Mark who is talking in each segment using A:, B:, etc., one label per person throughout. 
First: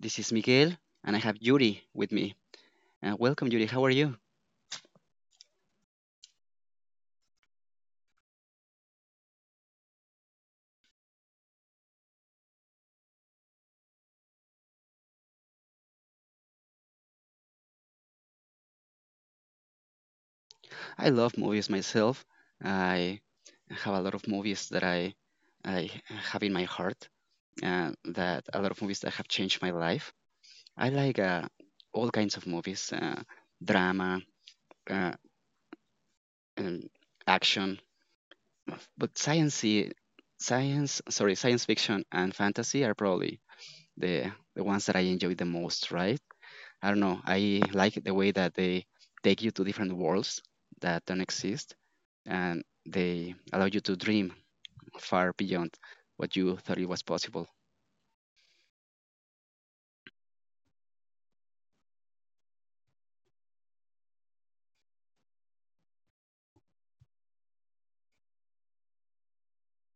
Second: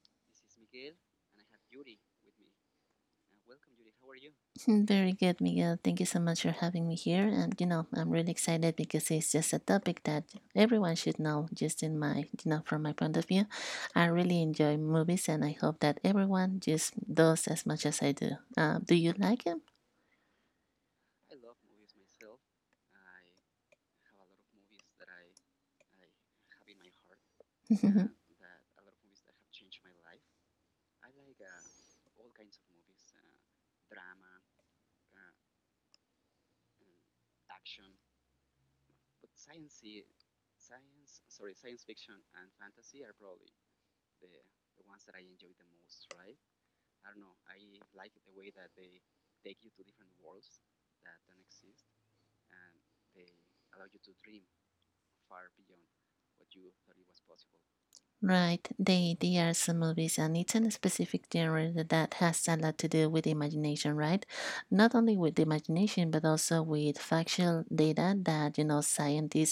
A: This is Miguel, and I have Yuri with me. Welcome, Yuri. How are you?
B: Very good, Miguel. Thank you so much for having me here. And you know, I'm really excited because it's just a topic that everyone should know. Just in my, you know, from my point of view, I really enjoy movies, and I hope that everyone just does as much as I do. Do you like them?
A: I love movies myself. I have a lot of movies that I have in my heart, that a lot of movies that have changed my life. I like all kinds of movies, drama, uh, and action, but science fiction and fantasy are probably the ones that I enjoy the most, right? I don't know. I like the way that they take you to different worlds that don't exist, and they allow you to dream far beyond what you thought it was possible.
B: Right. They are some movies and it's in a specific genre that has a lot to do with imagination, right? Not only with imagination but also with factual data that you know scientists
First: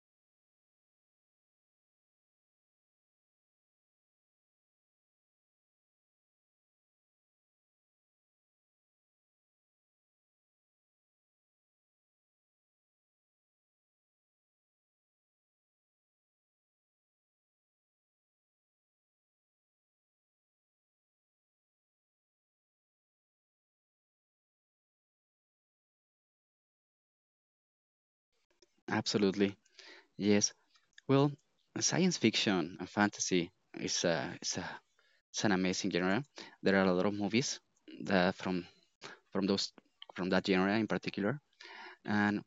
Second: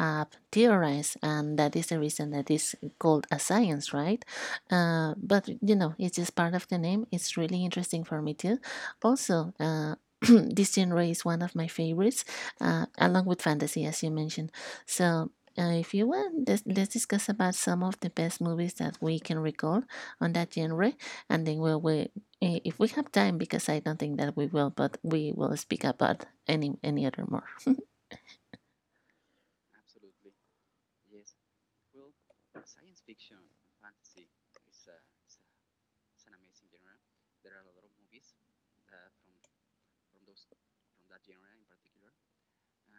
B: have theorized and that is the reason that is called a science, right? But you know, it's just part of the name. It's really interesting for me too. Also, this genre is one of my favorites, along with fantasy, as you mentioned. So, if you want, let's discuss about some of the best movies that we can recall on that genre, and then if we have time, because I don't think that we will, but we will speak about any other more.
A: Absolutely, yes. Well, science fiction and fantasy is a it's an amazing genre. There are a lot of movies that from those from that genre in particular, and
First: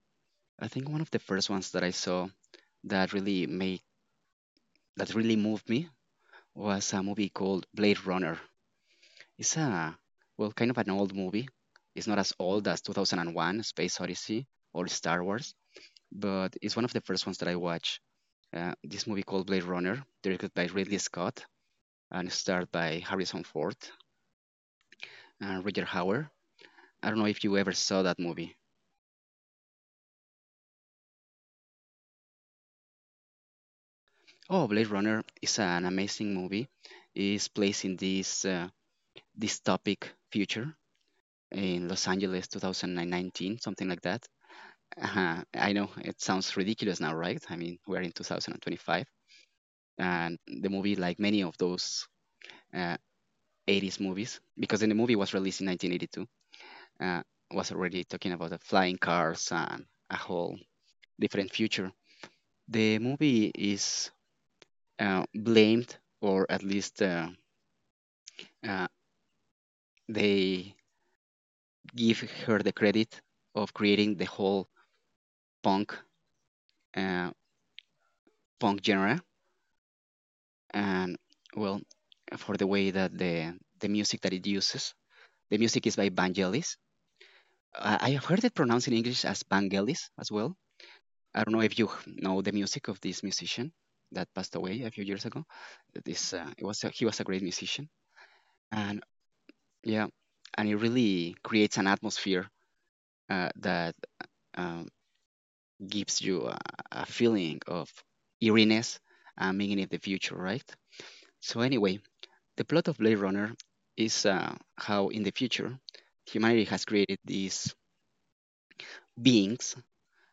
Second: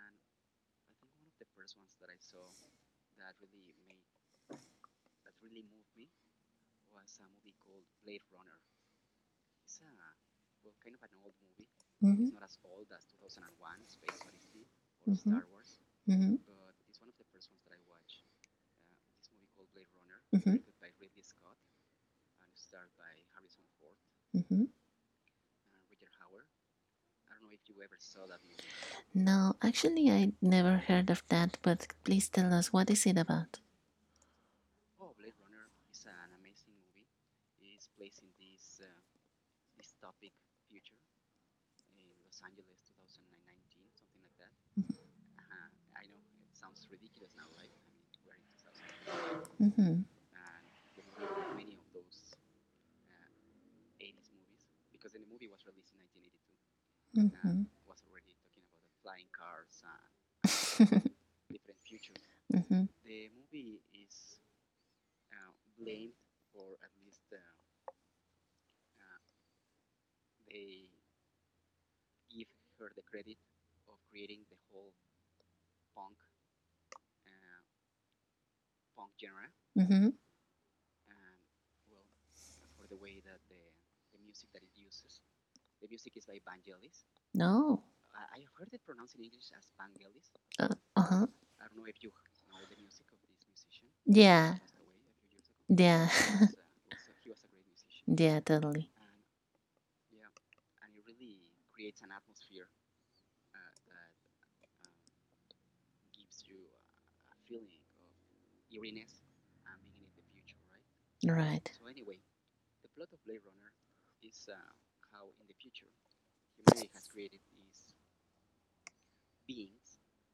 A: I think one of the first ones that I saw that really made that really moved me was a movie called Blade Runner. It's a, well, kind of an old movie. It's not as
B: Mhm.
A: old as 2001 Space Odyssey or Star
B: Mhm.
A: Wars,
B: Mhm.
A: but it's one of the first ones that I watch. This movie called Blade Runner, directed
B: Mhm.
A: by Ridley Scott and starred by Harrison Ford
B: Mhm.
A: and Roger Hauer. I don't know if you ever saw that movie.
B: No, actually, I never heard of that. But please tell us what is it about.
A: Oh, Blade Runner is an amazing movie. It's placed in this dystopic future in Los Angeles 2019, something like that.
B: Mhm.
A: I know it sounds ridiculous now, right? I mean, we're in 2025,
B: Mhm.
A: and the movie, like many of those uh, 80s movies, because in the movie was released in 1982, uh,
B: Mhm.
A: was already talking about the flying cars and a whole different future.
B: Mhm.
A: The movie is blamed, or at least uh, they give her the credit of creating the whole punk uh, punk genre, and well, for the way that the music that it uses, the music is by Vangelis.
B: No.
A: I have heard it pronounced in English as Vangelis as well.
B: Uh huh.
A: I don't know if you know the music of this musician that
B: Yeah.
A: passed away a few years ago.
B: Yeah.
A: This it was a, He was a great musician,
B: Yeah, totally.
A: and yeah, and it really creates an atmosphere that um, gives you a feeling of eeriness and being in the future, right? So
B: Right.
A: anyway, the plot of Blade Runner is how, in the future, humanity has created these beings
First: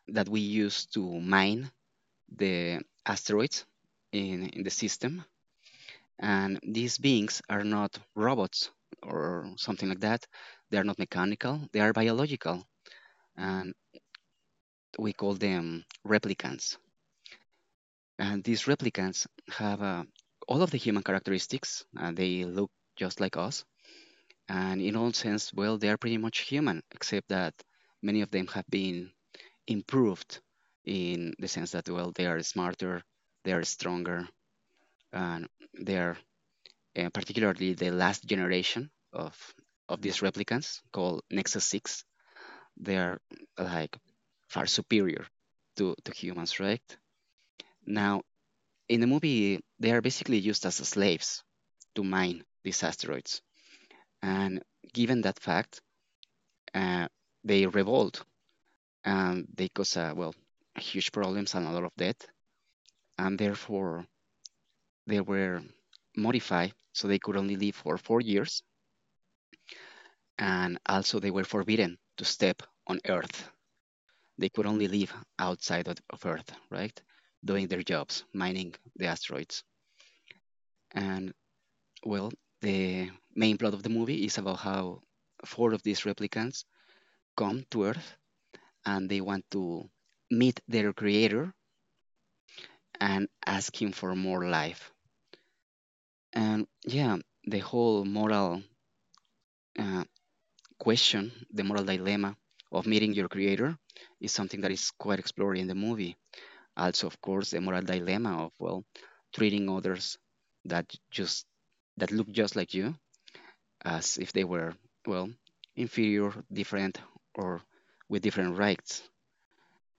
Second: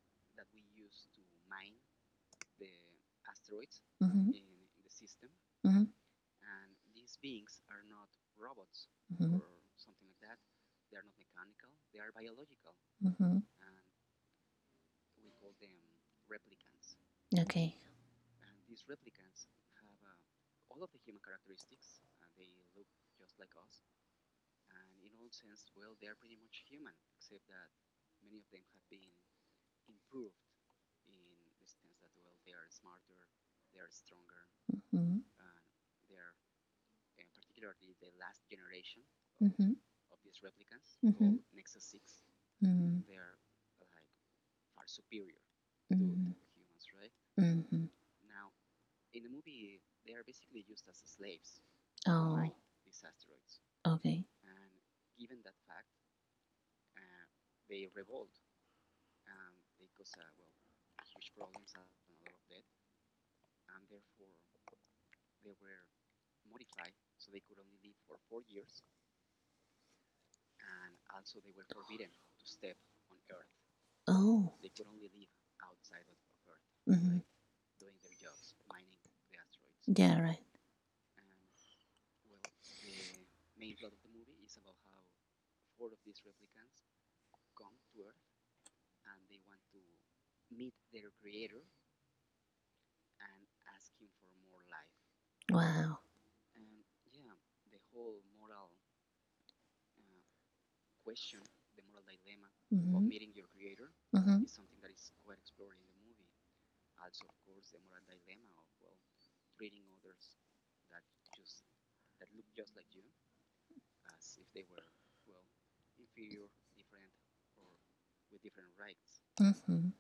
A: that we use to mine the asteroids
B: Mm-hmm.
A: in the system.
B: Mm-hmm.
A: And these beings are not robots
B: Mm-hmm.
A: or something like that. They are not mechanical, they are biological.
B: Mm-hmm.
A: And we call them replicants.
B: Okay.
A: And these replicants have all of the human characteristics. They look just like us, and in all sense, well, they are pretty much human, except that many of them have been improved in the sense that, well, they are smarter, they are stronger,
B: Mm-hmm.
A: and they are particularly the last generation of
B: Mm-hmm.
A: of these replicants called
B: Mm-hmm.
A: Nexus 6. They are like far superior to
B: Mm-hmm.
A: humans, right?
B: Mm-hmm.
A: Now, in the movie, they are basically used as slaves to
B: Oh,
A: mine these asteroids.
B: okay.
A: And given that fact, uh, they revolt and they caused, well, huge problems and a lot of death, and therefore they were modified so they could only live for 4 years, and also they were forbidden to step on Earth. They
B: Oh.
A: could only live outside of Earth, right?
B: Mm-hmm.
A: Doing their jobs, mining the asteroids,
B: Yeah, right.
A: and well, the main plot of the movie is about how four of these replicants come to Earth and they want to meet their creator and ask him for more life.
B: Wow.
A: And yeah, the whole moral uh, question, the moral dilemma of
B: Mm-hmm.
A: meeting your creator
B: Mm-hmm.
A: is
B: Mm-hmm.
A: something that is quite explored in the movie. Also, of course, the moral dilemma of, well, treating others that just that look just like you as if they were, well, inferior, different, or with different rights.
B: Mm-hmm.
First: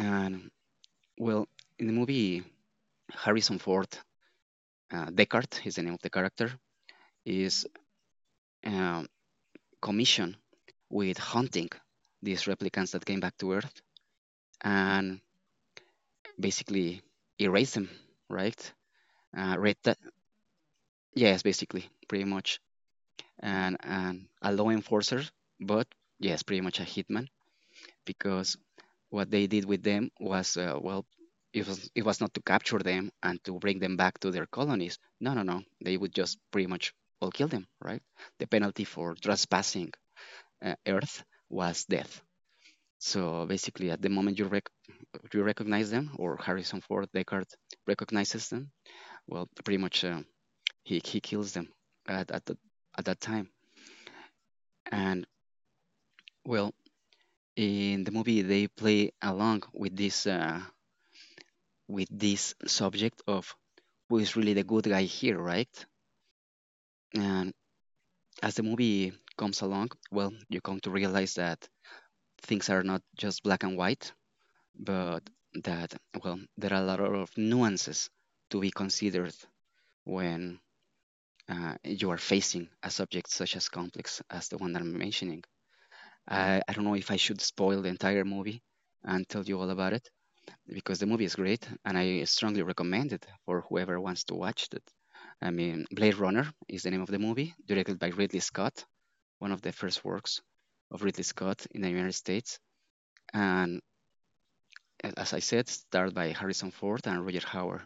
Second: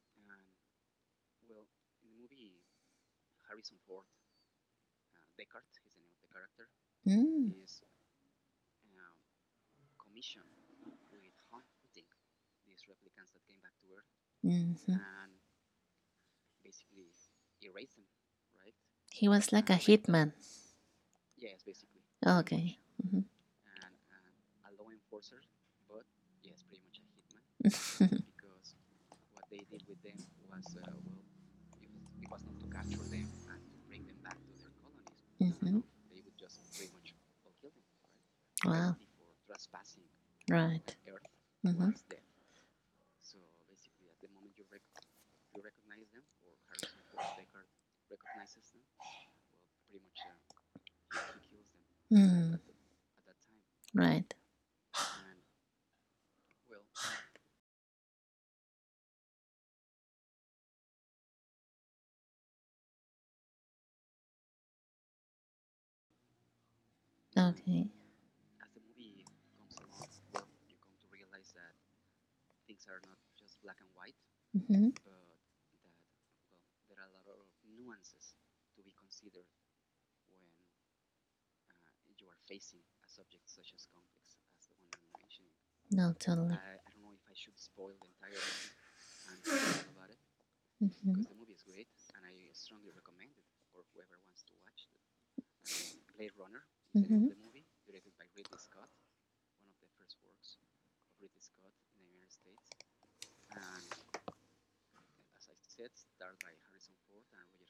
A: And well, in the movie, Harrison Ford, Deckard is the name of the character, is um commission with hunting these replicants that came back to Earth and basically erase them, right?
B: He was like
A: Red
B: a
A: that,
B: hitman.
A: yes, basically, pretty much,
B: Okay. Mhm.
A: and a law enforcer, but yes, pretty much a hitman, because what they did with them was, well, it was not to capture them and to bring them back to their colonies. No, no, no,
B: Mhm.
A: they would just pretty much all kill them, right? The penalty for trespassing
B: Right.
A: Earth was
B: Mhm.
A: death. So basically, at the moment you recognize them, or Harrison Ford, Deckard recognizes them, well, pretty much, he kills them at at, the, at that time.
B: Right.
A: And well, in the movie they play along with this, with this subject of who is really the good guy here, right? And as the movie comes along, well, you come to realize that things are not just black and white,
B: Mhm.
A: but that, well, there are a lot of nuances to be considered when you are facing a subject such as complex as the one that I'm mentioning.
B: No,
A: I
B: totally.
A: don't know if I should spoil the entire movie and tell you all about it because the movie is
B: Mhm.
A: great and I strongly recommend it for whoever wants to watch it. I mean, Blade Runner is the name of the movie, directed by Ridley Scott, one of the first works of Ridley Scott in the United States. And as I said, starred by Harrison Ford and Roger Howard.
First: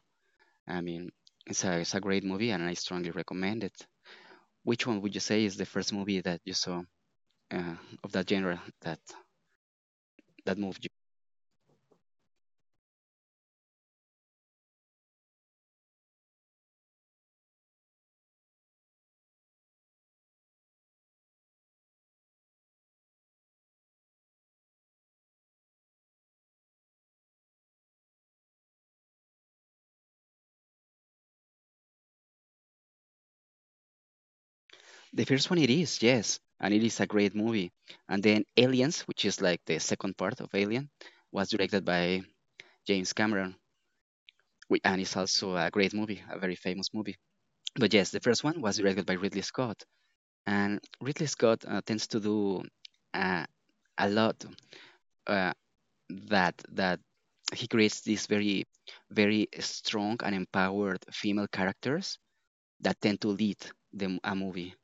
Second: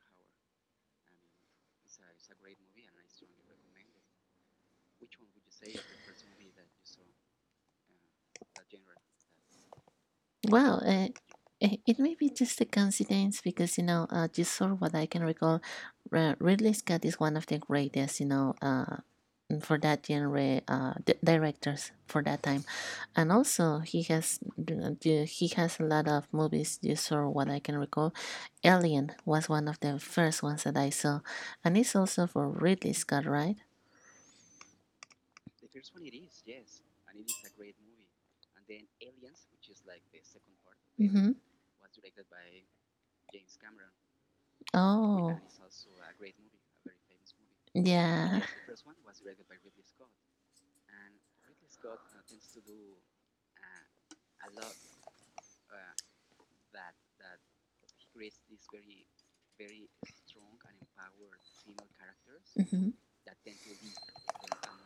A: I mean, it's a great movie and I strongly recommend it. Which one would you say is the first movie that you saw, uh, of that genre that
B: Well,
A: moved you?
B: it may be just a coincidence because you know, just sort of what I can recall, Ridley Scott is one of the greatest, you know, for that genre, directors for that time, and also he has a lot of movies. Just sort of what I can recall, Alien was one of the first ones that I saw, and it's also for Ridley Scott, right?
A: The first one it is, yes, and it is a great movie. And then Aliens, which is like the second part of Alien, was directed by James Cameron, and it's also a great movie, a very famous movie. But yes, the
B: And
A: first one was directed by Ridley Scott, and Ridley Scott tends to do, uh, a lot, uh, that he creates these very, very strong and empowered female characters
B: Mm-hmm.
A: that tend to lead a movie.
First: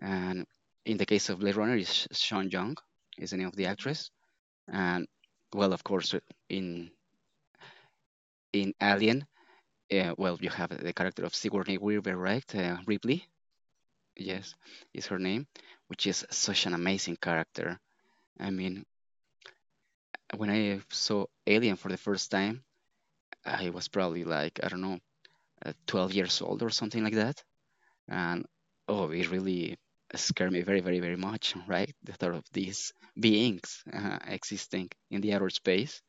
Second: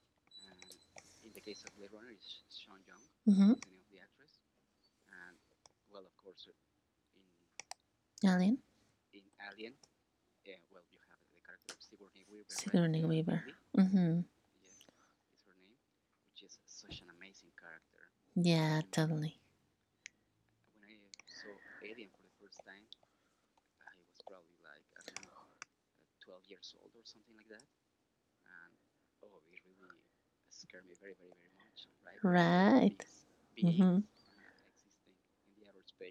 A: And in the case of Blade Runner, is Sean Young is the name
B: Mm-hmm.
A: of the actress. And well, of course, in
B: Aline?
A: in Alien, well, you have the character of Sigourney Weaver, right? Ripley,
B: Mm-hmm.
A: yes, is her name, which is such an amazing character. I
B: Yeah,
A: mean, when I saw Alien for the first time, I was probably like I don't know, 12 years old or something like that, and oh, it really scared me very, very, very much, right? The thought of these beings
B: these.
A: existing in the outer space.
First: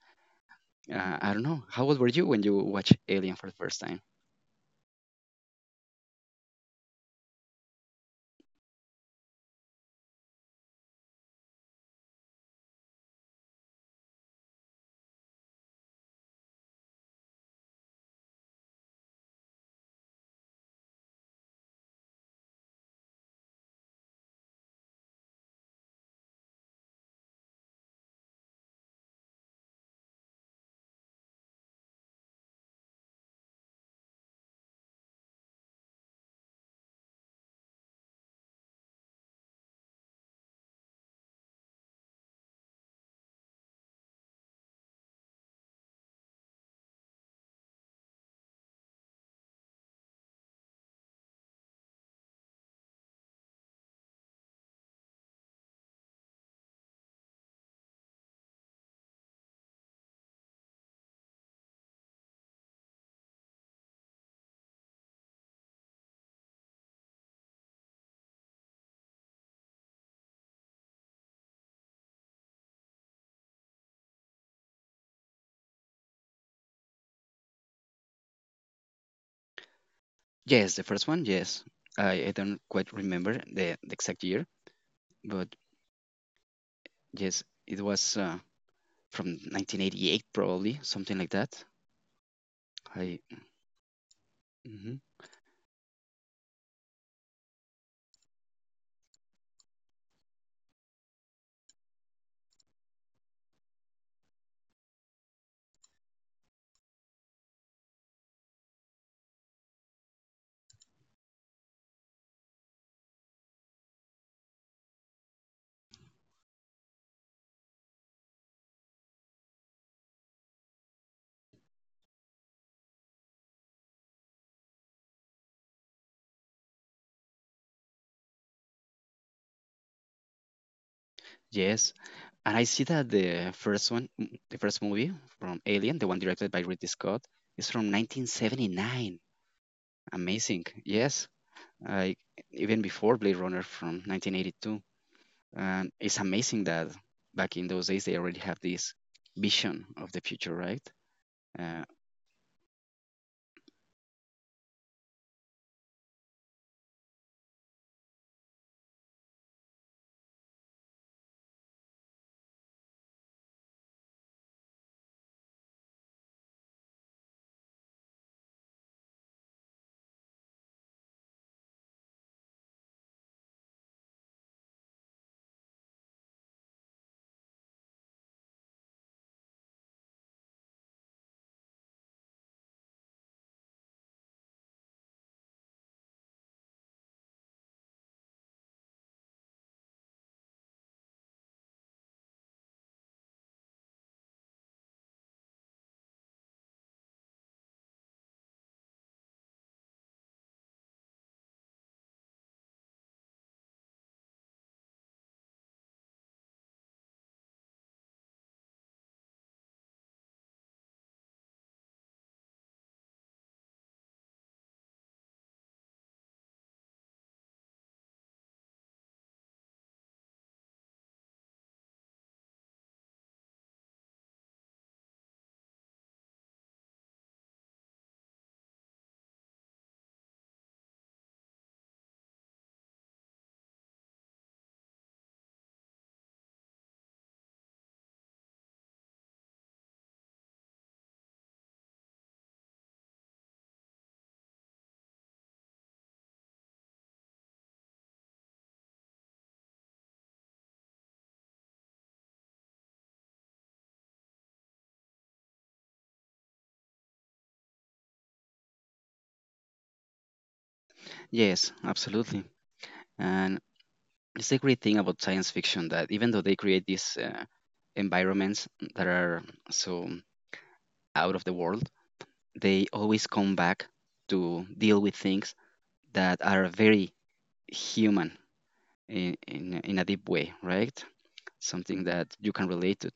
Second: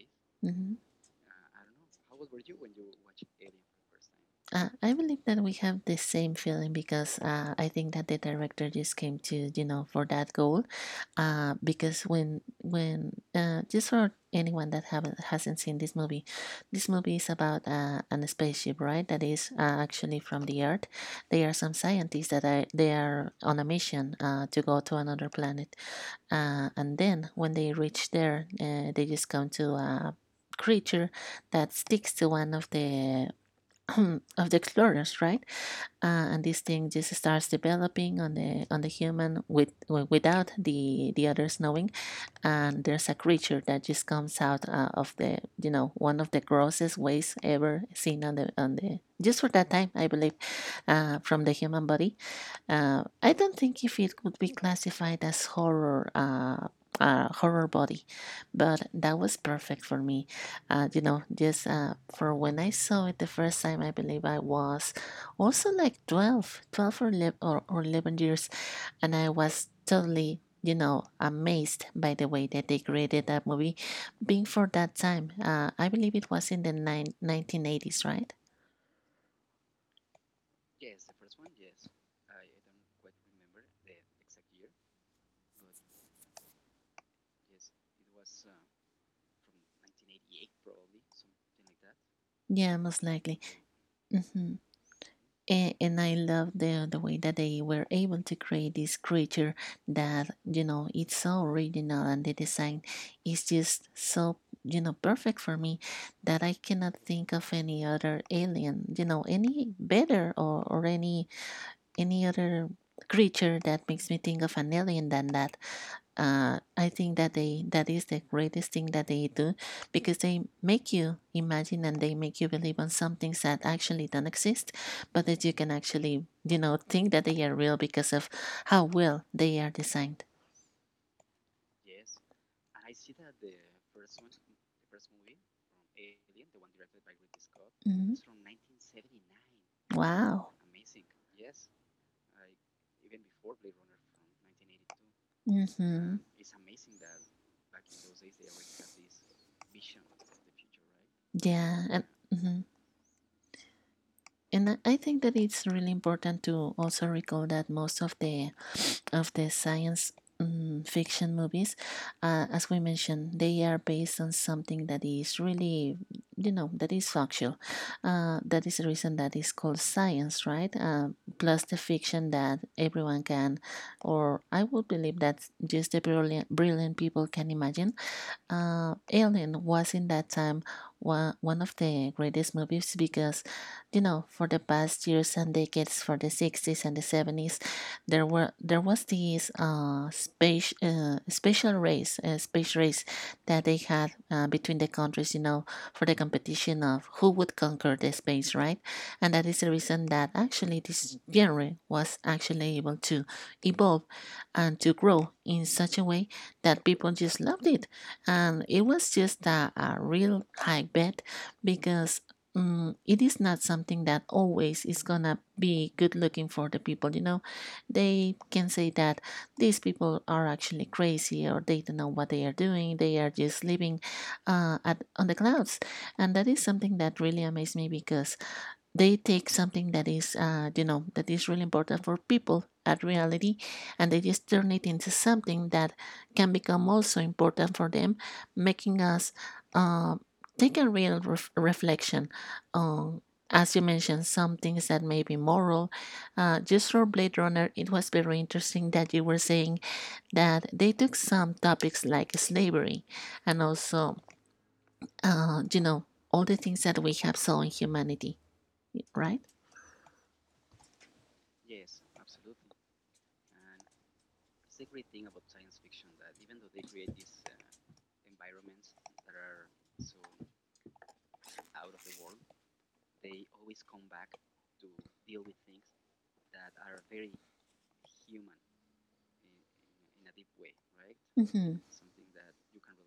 B: Mm-hmm.
A: I don't know how old were you when you watched Alien for the first time.
B: I believe that we have the same feeling because I think that the director just came to you know for that goal, because when just for anyone that haven't hasn't seen this movie is about an spaceship right that is actually from the Earth. There are some scientists that are they are on a mission to go to another planet, and then when they reach there, they just come to a creature that sticks to one of the of the explorers, right? And this thing just starts developing on the human with without the others knowing, and there's a creature that just comes out of the you know one of the grossest ways ever seen on the just for that time I believe, from the human body. I don't think if it would be classified as horror, horror body, but that was perfect for me, you know, just for when I saw it the first time I believe I was also like 12, twelve or 11, or 11 years, and I was totally, you know, amazed by the way that they created that movie. Being for that time, I believe it was in 1980s, right?
A: Yes, the first one, yes. I don't quite remember the exact year, but yes, it was, from 1988, probably something like that.
B: Yeah, most
A: I
B: likely. Hmm.
A: Mm-hmm.
B: And I love the way that they were able to create this creature that you know it's so original and the design is just so you know perfect for me that I cannot think of any other alien, you know, any better or any other creature that makes me think of an alien than that. I think that they that is the greatest thing that they do because they make you imagine and they make you believe on some things that actually don't exist, but that you can actually you know think that they are real because of how well they are designed.
A: Yes, and I see that the first one, the first movie from Alien, the one directed by Ridley Scott, is from
B: Mhm.
A: 1979.
B: Wow.
A: Amazing. Yes, like even before Blade Runner from 1982. And
B: Mm-hmm.
A: it's amazing that back in those days they already have this vision of the future, right?
B: Yeah.
A: Uh,
B: Uh, And I think that it's really important to also recall that most of the science fiction movies, as we mentioned, they are based on something that is really, you know, that is factual. That is the reason that is called science, right? Plus the fiction that everyone can, or I would believe that just the brilliant people can imagine. Alien was in that time one of the greatest movies because, you know, for the past years and decades, for the 60s and the 70s, there was this space race that they had between the countries, you know, for the competition of who would conquer the space, right? And that is the reason that actually this genre was actually able to evolve and to grow in such a way that people just loved it, and it was just a real tight bet because it is not something that always is gonna be good looking for the people. You know, they can say that these people are actually crazy, or they don't know what they are doing, they are just living on the clouds, and that is something that really amazed me because they take something that is you know that is really important for people at reality, and they just turn it into something that can become also important for them, making us uh, take a real reflection on, as you mentioned, some things that may be moral. Just for Blade Runner, it was very interesting that you were saying that they took some topics like slavery and also, you know, all the things that we have saw in humanity, right?
A: yes, absolutely. And it's a great thing about science fiction that even though they create these environments that are so out of the world, they always come back to deal with things that are very human in a deep way, right?
B: Mhm.
A: Something that you can relate to.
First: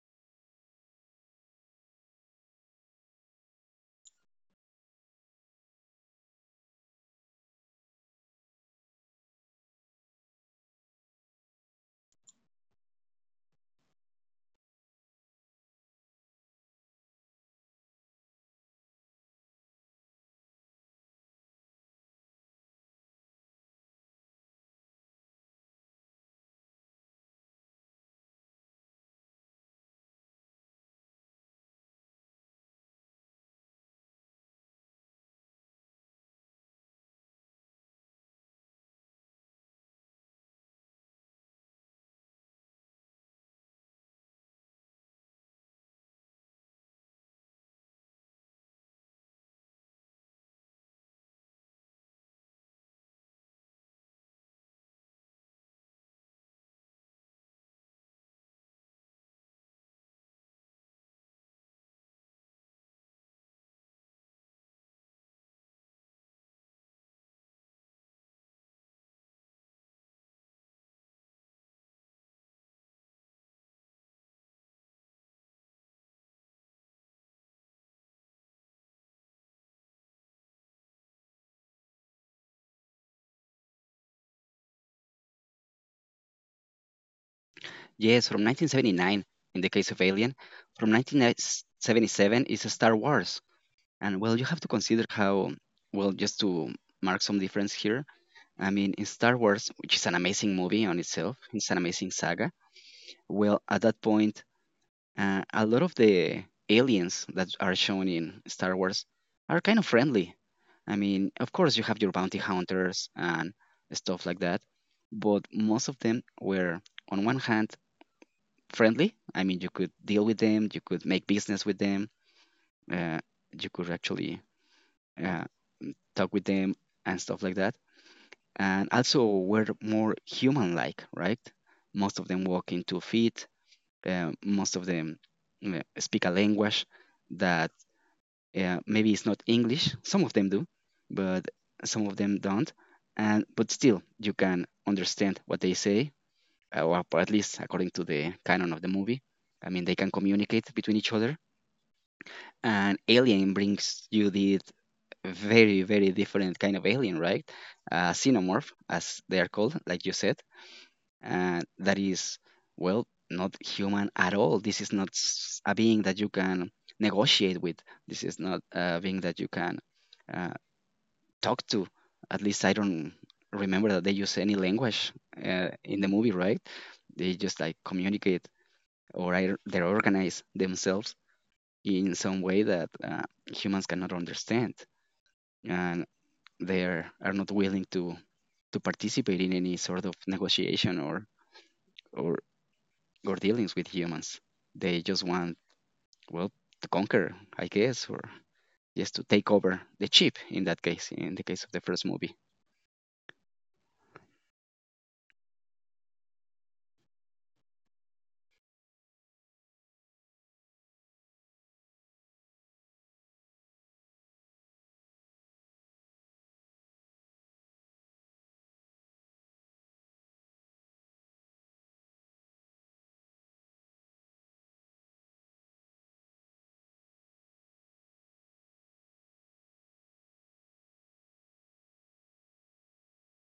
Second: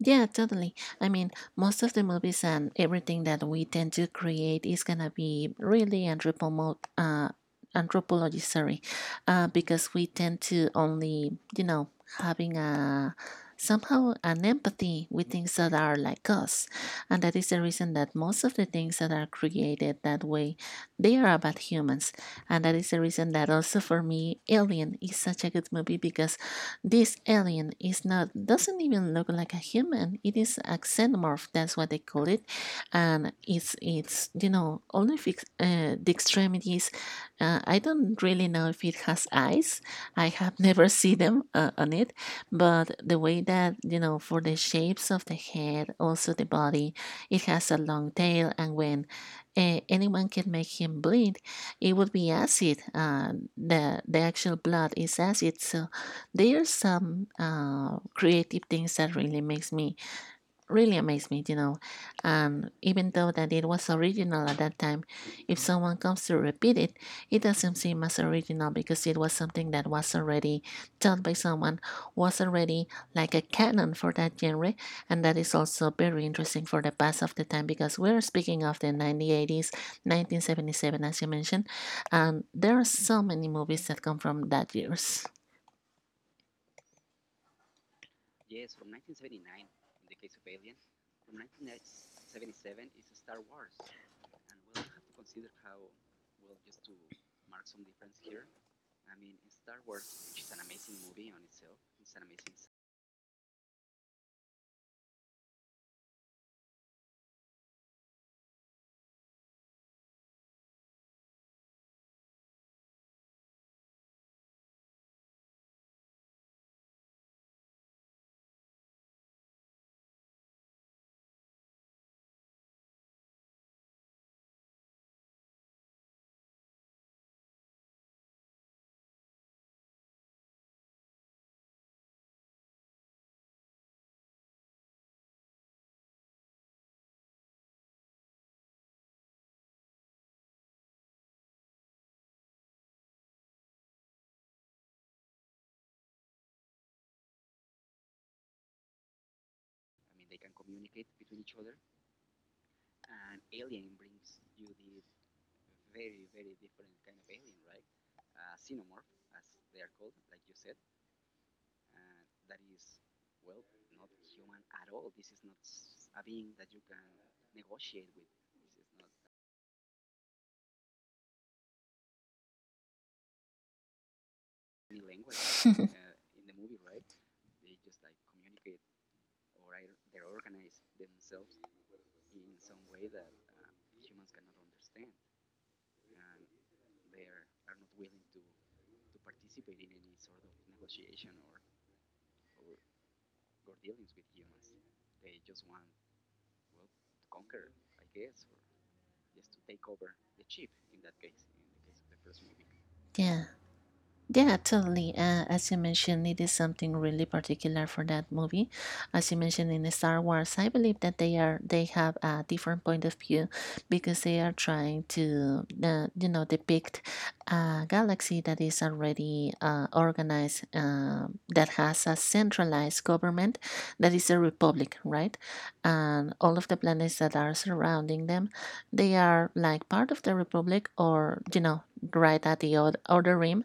B: Yeah, totally. I mean, most of the movies and everything that we tend to create is gonna be really anthropology, sorry, because we tend to only, you know, having a somehow an empathy with things that are like us, and that is the reason that most of the things that are created that way, they are about humans, and that is the reason that also for me, Alien is such a good movie because this alien is not doesn't even look like a human. It is a xenomorph. That's what they call it, and it's you know only fix, the extremities. I don't really know if it has eyes. I have never seen them on it, but the way that you know for the shapes of the head, also the body, it has a long tail, and when anyone can make him bleed, it would be acid. The actual blood is acid, so there are some creative things that really makes me really amaze me, you know. And even though that it was original at that time, if someone comes to repeat it, it doesn't seem as original because it was something that was already done by someone, was already like a canon for that genre, and that is also very interesting for the past of the time because we're speaking of the 1980s, 1977, as you mentioned, and there are so many movies that come from that years.
A: Yes, from 1979, in the case of Alien, from 1977 is Star Wars. And well, you have to consider how, well, just to mark some difference here, I mean, in Star Wars, which is an amazing movie on itself, it's an amazing saga, well, at that point, a lot of the aliens that are shown in Star Wars are kind of friendly. I mean, of course, you have your bounty hunters and stuff like that, but most of them were, on one hand, friendly. I mean, you could deal with them, you could make business with them, uh, you could actually, uh, talk with them and stuff like that. And also were more human-like, right? Most of them walk in 2 feet. Most of them speak a language that, yeah, maybe it's not English. Some of them do, but some of them don't, and but still you can understand what they say, or at least according to the canon of the movie. I mean, they can communicate between each other. And Alien brings you the very very different kind of alien, right? Xenomorph, as they are called, like you said. And that is, well, not human at all. This is not a being that you can negotiate with. This is not a being that you can uh, talk to. At least I don't remember that they use any language in the movie, right? They just like communicate, or they organize themselves in some way that humans cannot understand, and they are not willing to participate in any sort of negotiation, or or dealings with humans. They just want, well, to conquer, I guess, or just to take over the chip in that case, in the case of the first movie.
B: Yeah. Yeah, totally. As you mentioned, it is something really particular for that movie. As you mentioned in Star Wars, I believe that they have a different point of view because they are trying to you know depict a galaxy that is already organized, that has a centralized government, that is a republic, right? And all of the planets that are surrounding them, they are like part of the republic, or you know, right at the other rim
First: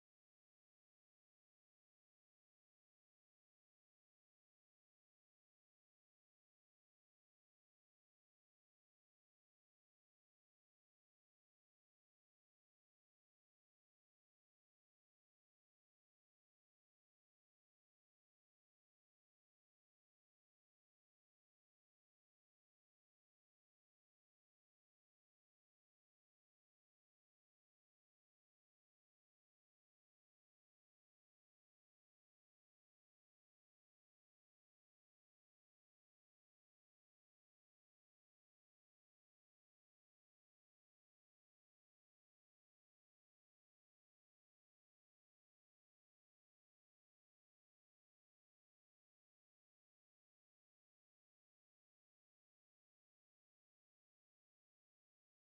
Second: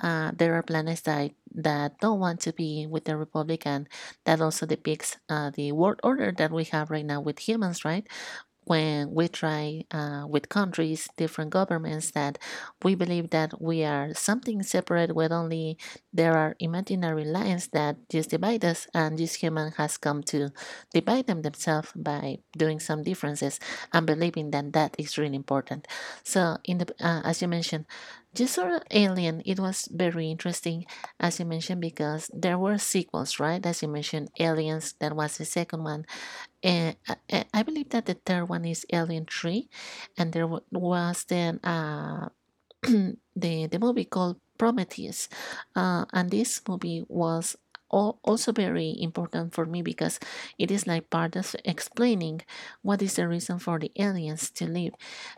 B: there are planets that don't want to be with the Republic, and that also depicts the world order that we have right now with humans, right? When we try with countries, different governments, that we believe that we are something separate, where only there are imaginary lines that just divide us, and this human has come to divide them themselves by doing some differences and believing that that is really important. So, in the as you mentioned, just sort of Alien, it was very interesting, as you mentioned, because there were sequels, right? As you mentioned, Aliens, that was the second one. Believe that the third one is Alien 3, and there was then the movie called Prometheus. And this movie was also very important for me because it is like part of explaining what is the reason for the aliens to live.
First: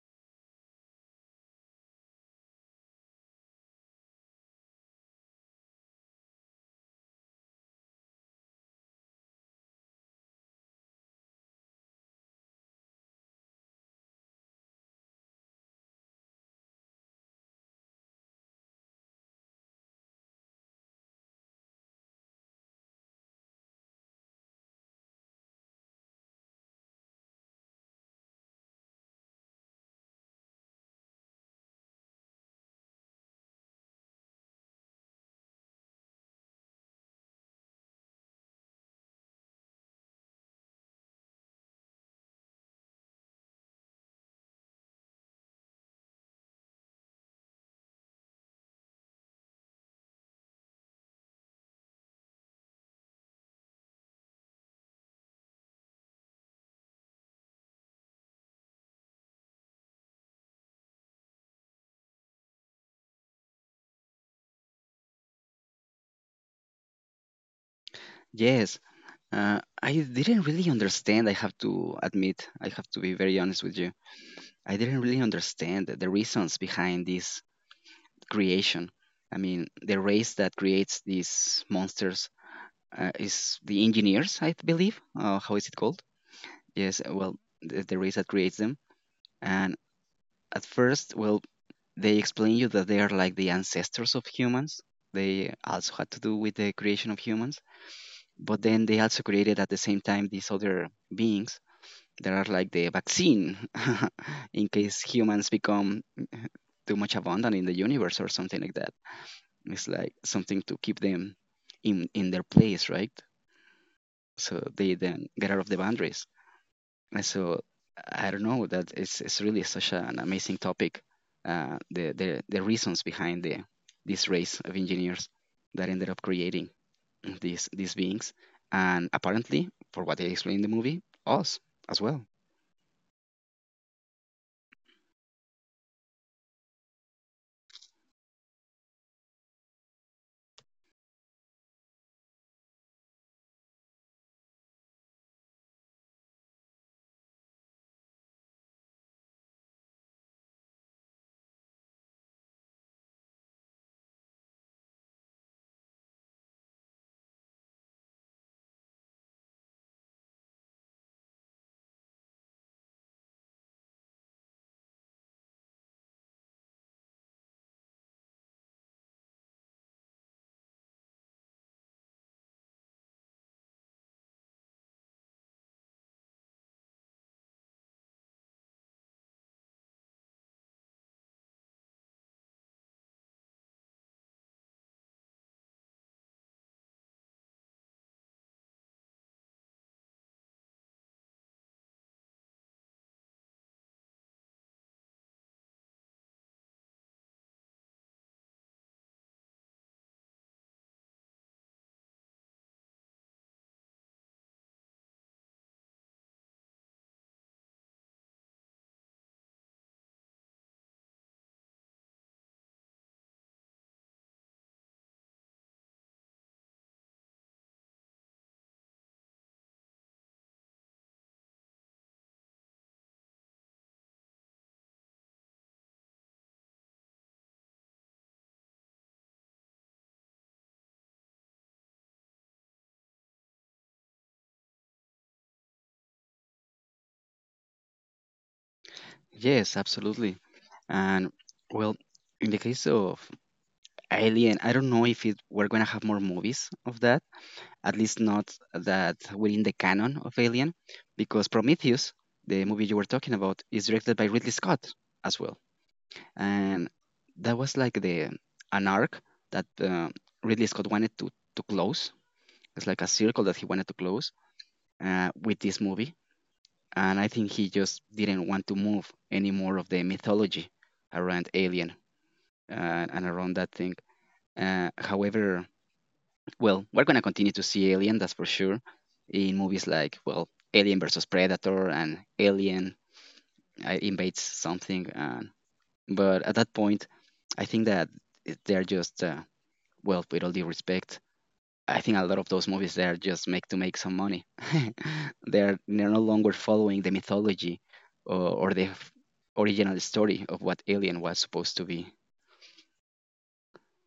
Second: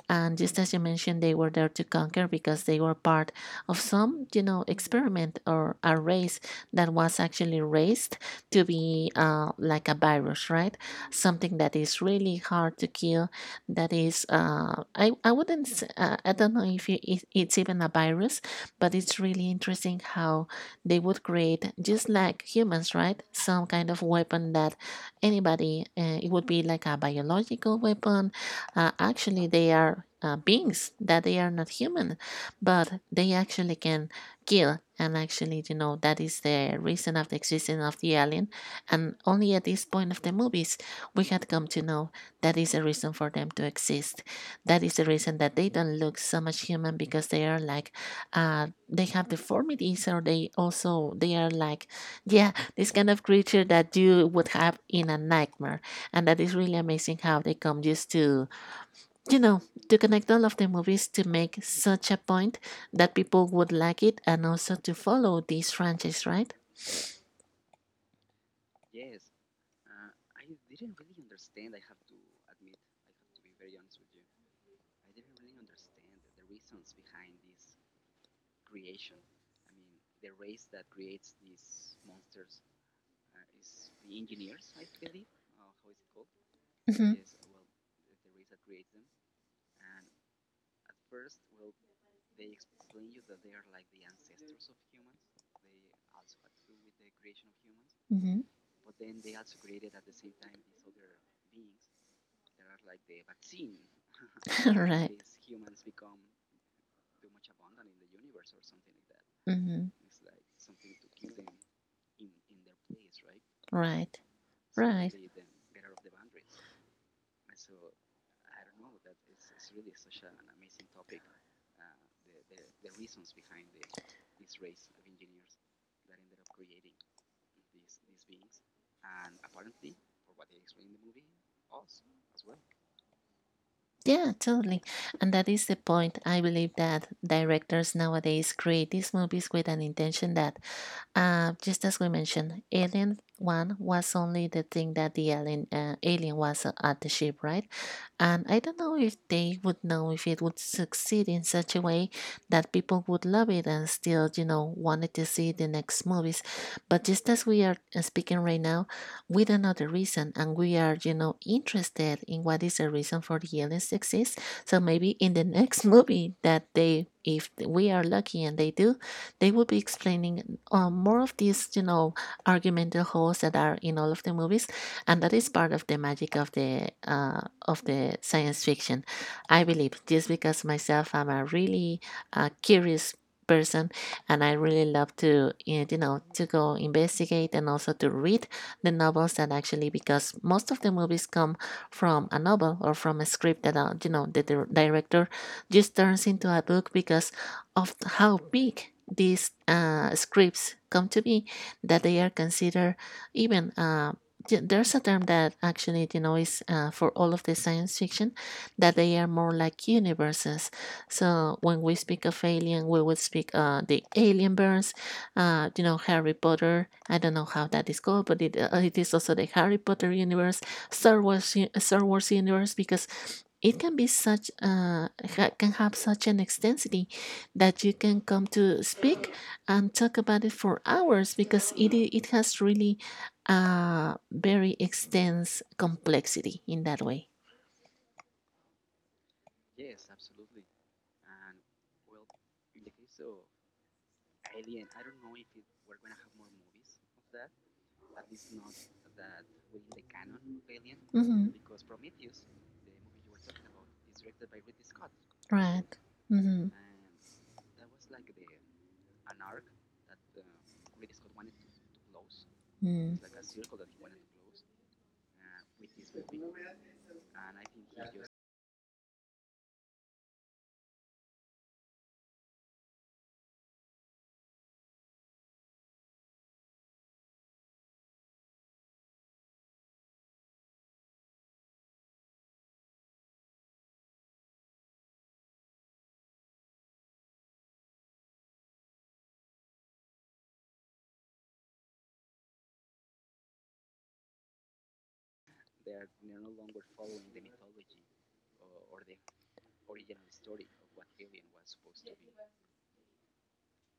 B: And just as you mentioned, they were there to conquer because they were part of some, experiment or a race that was actually raised to be like a virus, right? Something that is really hard to kill, that is I wouldn't I don't know if it's even a virus, but it's really interesting how they would create, just like humans, right, some kind of weapon that anybody, it would be like a biological weapon. Actually, they are beings that they are not human, but they actually can kill. And actually, that is the reason of the existence of the alien, and only at this point of the movies we had come to know that is the reason for them to exist. That is the reason that they don't look so much human, because they are like, they have deformities, or they also they are like, yeah, this kind of creature that you would have in a nightmare. And that is really amazing how they come just you know, to connect all of the movies to make such a point that people would like it and also to follow this franchise, right?
A: Yes. I didn't really understand, I have to admit. I have to be very honest with you. I didn't really understand the reasons behind this creation. I mean, the race that creates these monsters is the engineers, I believe. How is it called? Yes,
B: Mm-hmm.
A: well, the race that creates them. And at first, well, they explain you that they are like the ancestors of humans. They also had to do with the creation of humans.
B: Mm-hmm.
A: But then they also created at the same time these other beings. They are like the vaccine in case
B: Right.
A: humans become too much abundant in the universe or something like that.
B: Mm-hmm.
A: It's like something to keep them in their place, right?
B: Right.
A: So they
B: Right.
A: then get out of the boundaries. And so I don't know, that it's really such an amazing topic. The reasons behind the this race of engineers that ended up creating these beings, and apparently, for what they explain in the movie, us as well.
B: Yeah, totally. And that is the point. I believe that directors nowadays create these movies with an intention that, just as we mentioned, Alien 1 was only the thing that the alien was at the ship, right? And I don't know if they would know if it would succeed in such a way that people would love it and still, wanted to see the next movies. But just as we are speaking right now, we don't know the reason, and we are interested in what is the reason for the aliens exist. So maybe in the next movie that, they if we are lucky and they do, they will be explaining more of these, argumental holes that are in all of the movies. And that is part of the magic of the science fiction, I believe, just because myself, I'm a really curious person. And I really love to, to go investigate, and also to read the novels, that actually, because most of the movies come from a novel or from a script that, the director just turns into a book, because of how big these scripts come to be, that they are considered even, there's a term that actually, is for all of the science fiction, that they are more like universes. So when we speak of alien, we would speak, the alien, Harry Potter. I don't know how that is called, but it is also the Harry Potter universe, Star Wars, Star Wars universe, because it can be such, can have such an extensity that you can come to speak and talk about it for hours, because it has really a very extensive complexity in that way.
A: Yes, absolutely. And well, in the case of Alien, I don't know if it, we're gonna have more movies of that. At least not that within the canon of Alien,
B: Mhm.
A: because Prometheus, the movie you were talking about, is directed by Ridley Scott as well,
B: Right. Mhm.
A: and that was like the an arc that Ridley Scott wanted to close. It's like a
B: 嗯，
A: circle that he wanted to close with this movie, and I think he just didn't want to move any more of the mythology around Alien and around that thing. However, well, we're gonna continue to see Alien, that's for sure, in movies like, well, Alien versus Predator and Alien invades something. And but at that point, I think that they're just well, with all due respect, I think a lot of those movies they are just make to make some money. They're no longer following the mythology, or, or the original story of what Alien was supposed to be.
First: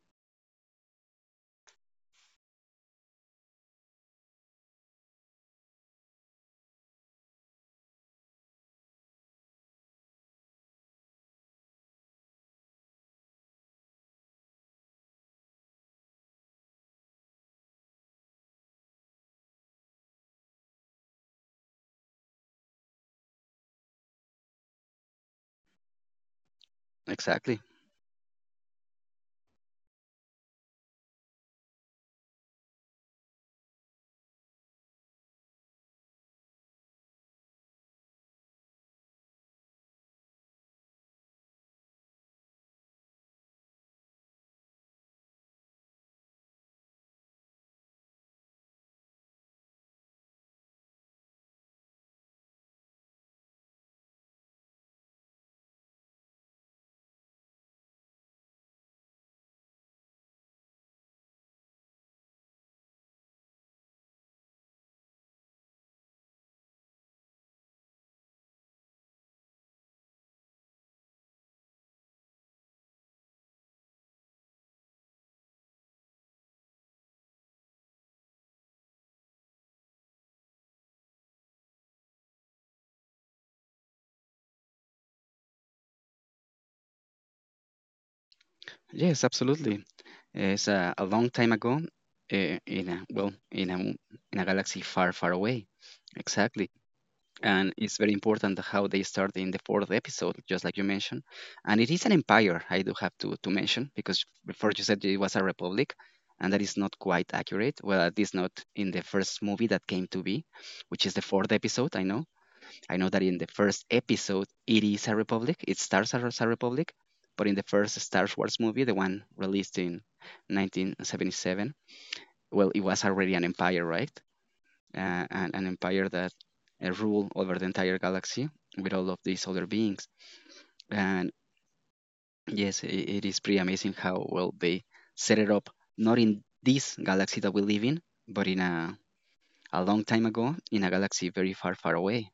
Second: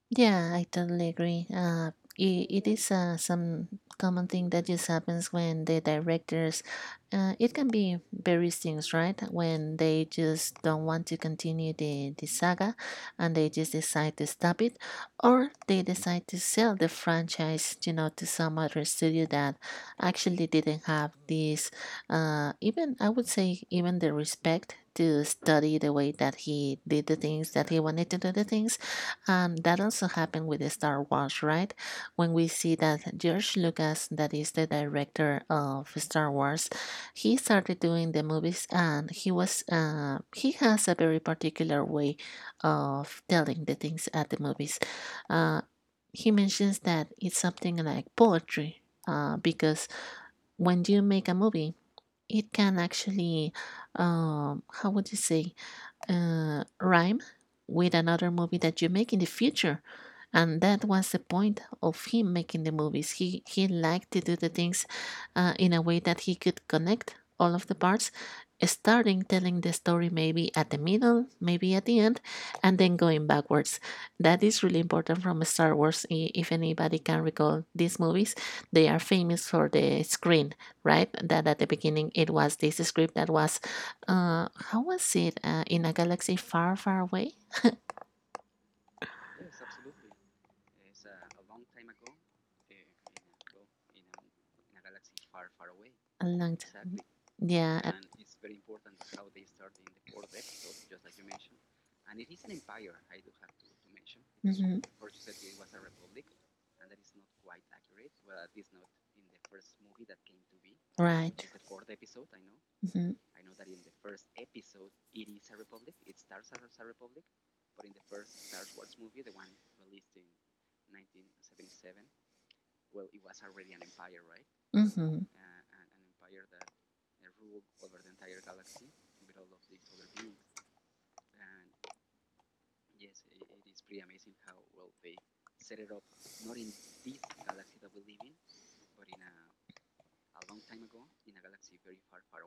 B: Yeah, I totally agree. I it is some common thing that just happens when the directors, it can be various things, right? When they just don't want to continue the saga, and they just decide to stop it, or they decide to sell the franchise, to some other studio that actually didn't have this, even, I would say, even the respect to study the way that he did the things
A: Exactly.
B: that he wanted to do the things. And that also happened with Star Wars, right? When we see that George Lucas, that is the director of Star Wars, he started doing the movies, and he has a very particular way of telling the things at the movies. Uh, he mentions that it's something like poetry, because when you make a movie, it can actually, how would you say, rhyme with another movie that you make in the future. And that was the point of him making the movies. He liked to do the things in a way that he could connect all of the parts, starting telling the story maybe at the middle, maybe at the end, and then going backwards. That is really important from Star Wars. If anybody can recall these movies, they are famous for the screen, right? That at the beginning it was this script that was, how was it, in a galaxy far, far away?
A: Yes, absolutely. It's a long time ago, in a, well, in a galaxy far, far away.
B: A long
A: Exactly,
B: Exactly. Yeah,
A: and it's very important how they start in the fourth episode, just like you mentioned. And it is an empire. I do have to mention, because before you said it was a republic, and that is not quite accurate. Well, at least not in the first movie that came to be, which is the
B: right.
A: fourth episode. I know. I
B: Know.
A: know that in the first episode, it is a republic. It starts as a republic, but in the first Star Wars movie, the one released in 1977, well, it was already an empire, right?
B: Mm-hmm.
A: An empire that ruled over the entire galaxy with all of these other beings. And yes, I it is pretty amazing how well they set it up, not in this galaxy that we live in, but in a long time ago, in a galaxy very far, far away.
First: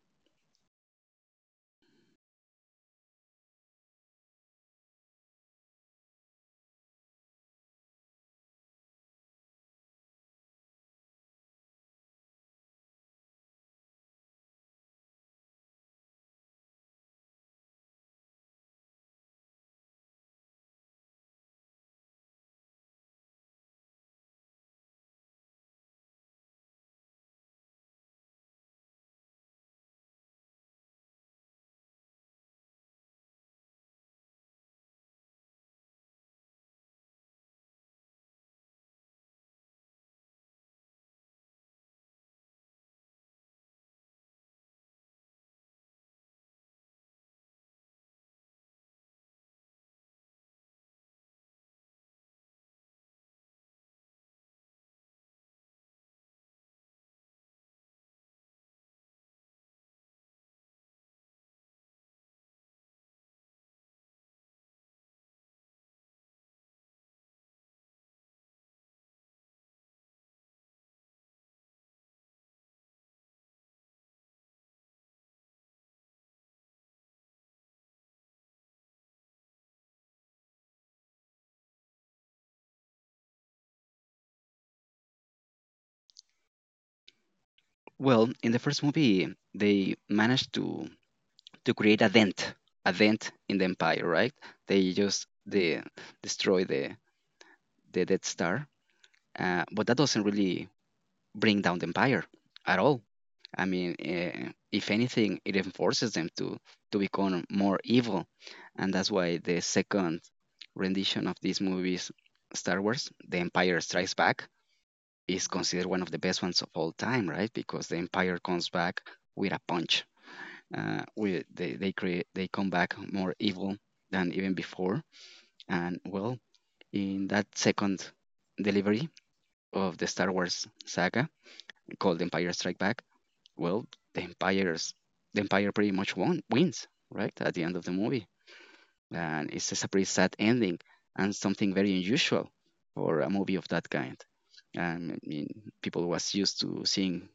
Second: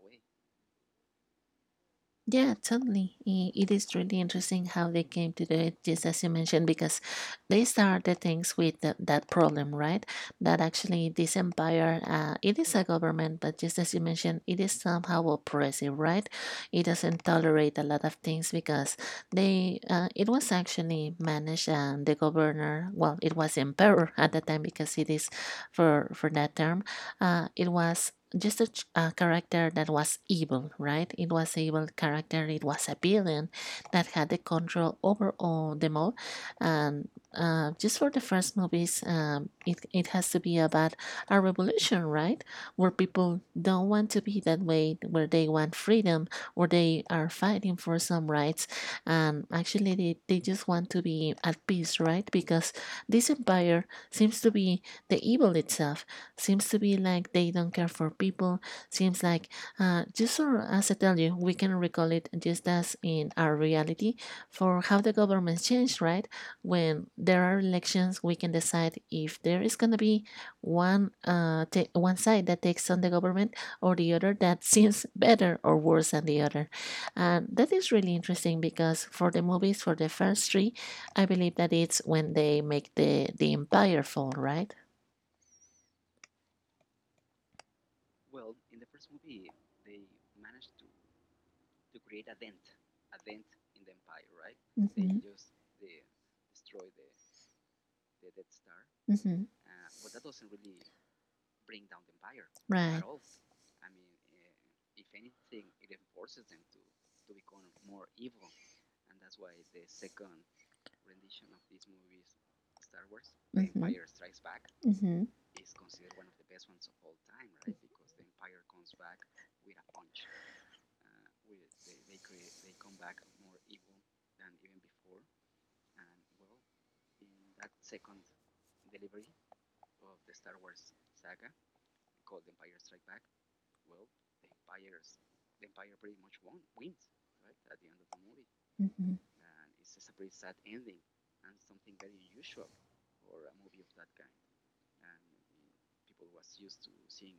B: Yeah, totally. It is really interesting how they came to do it, just as you mentioned, because they started things with that problem, right? That actually this empire, it is a government, but just as you mentioned, it is somehow oppressive, right? It doesn't tolerate a lot of things because it was actually managed, and the governor, well, it was emperor at the time because it is for that term. It was just a, character that was evil, right? It was evil character. It was a villain that had the control over all the mall. And just for the first movies, it has to be about a revolution, right? Where people don't want to be that way, where they want freedom, where they are fighting for some rights, and actually they just want to be at peace, right? Because this empire seems to be the evil itself. Seems to be like they don't care for people. Seems like, just so as I tell you, we can recall it just as in our reality, for how the governments change, right? When there are elections, we can decide if there is gonna be one uh one side that takes on the government, or the other that seems better or worse than the other. And that is really interesting because, for the movies, for the first three, I believe that it's when they make the empire fall, right?
A: Well, in the first movie, they managed to create a dent in the empire, right? They
B: Mhm.
A: just they destroy the Death Star,
B: Mhm, at.
A: but that doesn't really bring down the empire at all. I mean, if anything, it enforces them to become more evil, and that's why the second rendition of these movies, Star Wars: The
B: Mhm.
A: Empire Strikes Back,
B: Mhm.
A: is considered one of the best ones of all time, right? Because the Empire comes back with a punch. With they come back more evil than even before, and well, in that second delivery of the Star Wars saga called Empire Strike Back, well, the empire's the empire pretty much won wins, right? At the end of the movie,
B: Mhm.
A: and it's just a pretty sad ending and something very unusual for a movie of that kind. And I mean, people was used to seeing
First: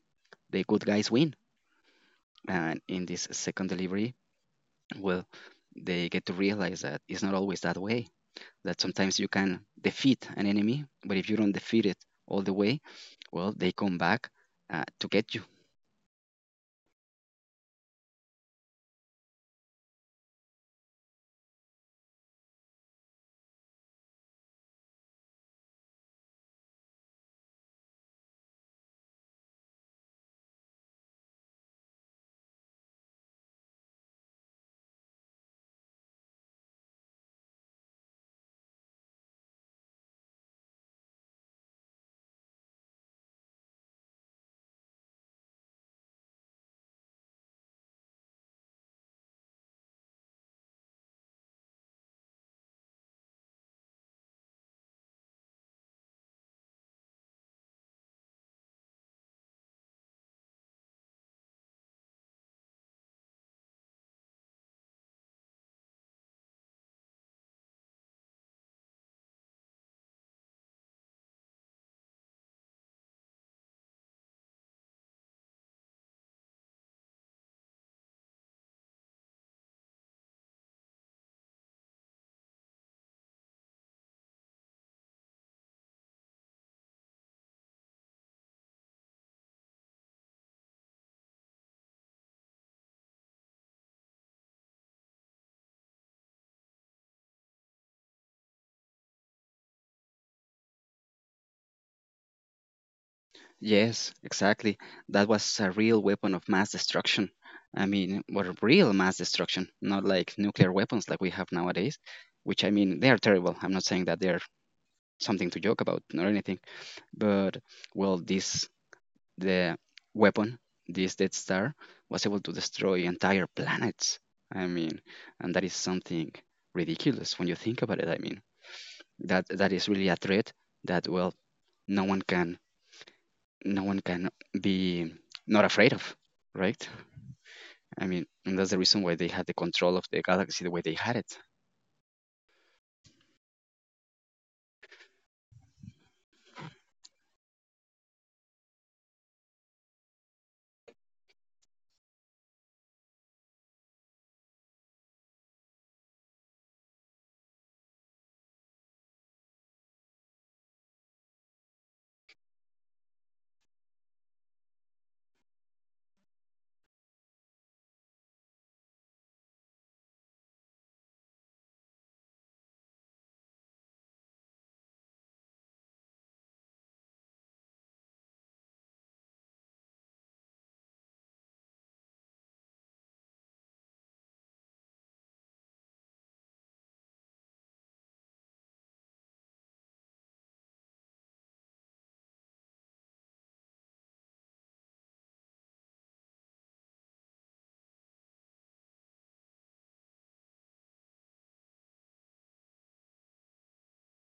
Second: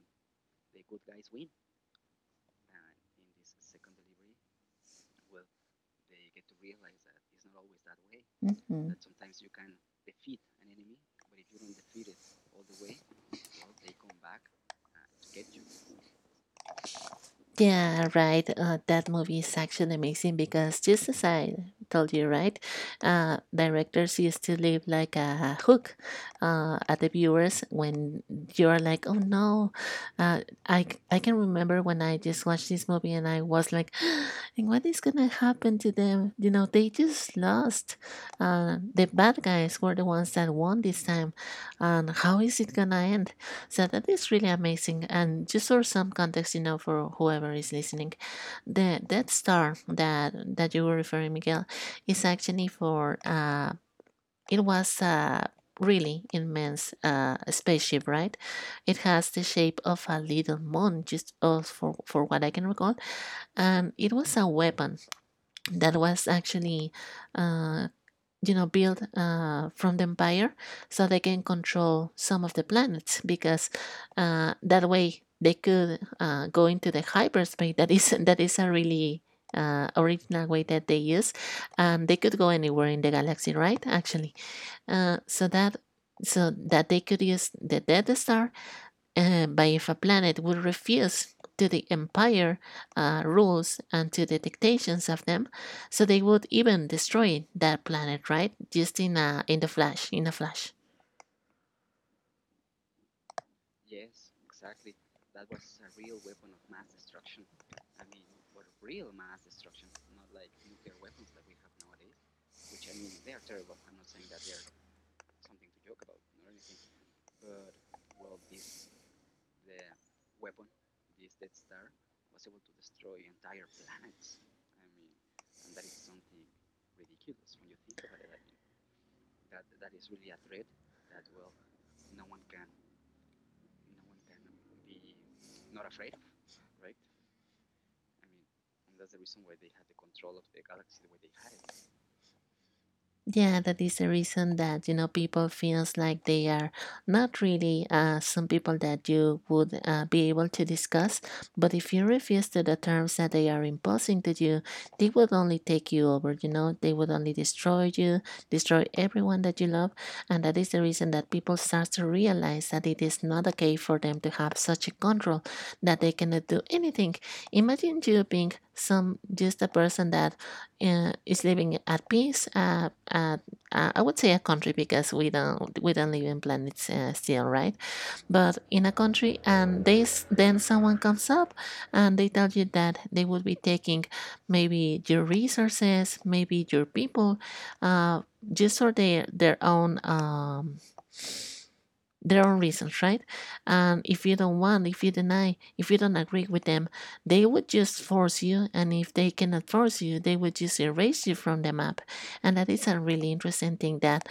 A: the good guys win, and in this second delivery, well, they get to realize that it's not always that way.
B: Mhm.
A: That
B: That's
A: sometimes
B: the,
A: you can defeat an enemy, but if you don't defeat it all the way, well, they come back to get you.
B: yeah, right. That movie is actually amazing because, just as I told you, right, directors used to leave like a hook at the viewers when you're like, oh no. I can remember when I just watched this movie and I was like, and what is gonna happen to them? They just lost. The bad guys were the ones that won this time, and how is it gonna end? So that is really amazing. And just for some context, for whoever is listening, the that star that you were referring, Miguel, is actually for, it was a really immense spaceship, right? It has the shape of a little moon, just, for what I can recall, and it was a weapon that was actually. Uh, built from the empire, so they can control some of the planets, because, that way they could go into the hyperspace, that is that is a really original way that they use, and they could go anywhere in the galaxy, right, actually. uh, so that so that they could use the death star, but if a planet would refuse to the empire rules and to the dictations of them, so they would even destroy that planet, right? Just in in the flash, in a flash.
A: Yes, exactly. That was a real weapon of mass destruction. I mean, what a real mass destruction, not like nuclear weapons like we have nowadays, which, I mean, they are terrible. I'm not saying that they're something to joke about or anything, but well, this the weapon, this Death Star, was able to destroy entire planets. I mean, and that is something ridiculous when you think about it. I mean, that that is really a threat that, well, no one can no one can be not afraid of, right? I mean, and that's the reason why they had the control of the galaxy the way they had it.
B: Yeah, that is the reason that, people feels like they are not really, some people that you would be able to discuss. But if you refuse to the terms that they are imposing to you, they would only take you over. They would only destroy you, destroy everyone that you love, and that is the reason that people start to realize that it is not okay for them to have such a control that they cannot do anything. Imagine you being some, just a person that, is living at peace. I would say a country, because we don't live in planets still, right? But in a country, and then someone comes up and they tell you that they would be taking, maybe your resources, maybe your people, uh, just for their own. Their own reasons, right? And if you don't want, if you deny, if you don't agree with them, they would just force you. And if they cannot force you, they would just erase you from the map. And that is a really interesting thing that,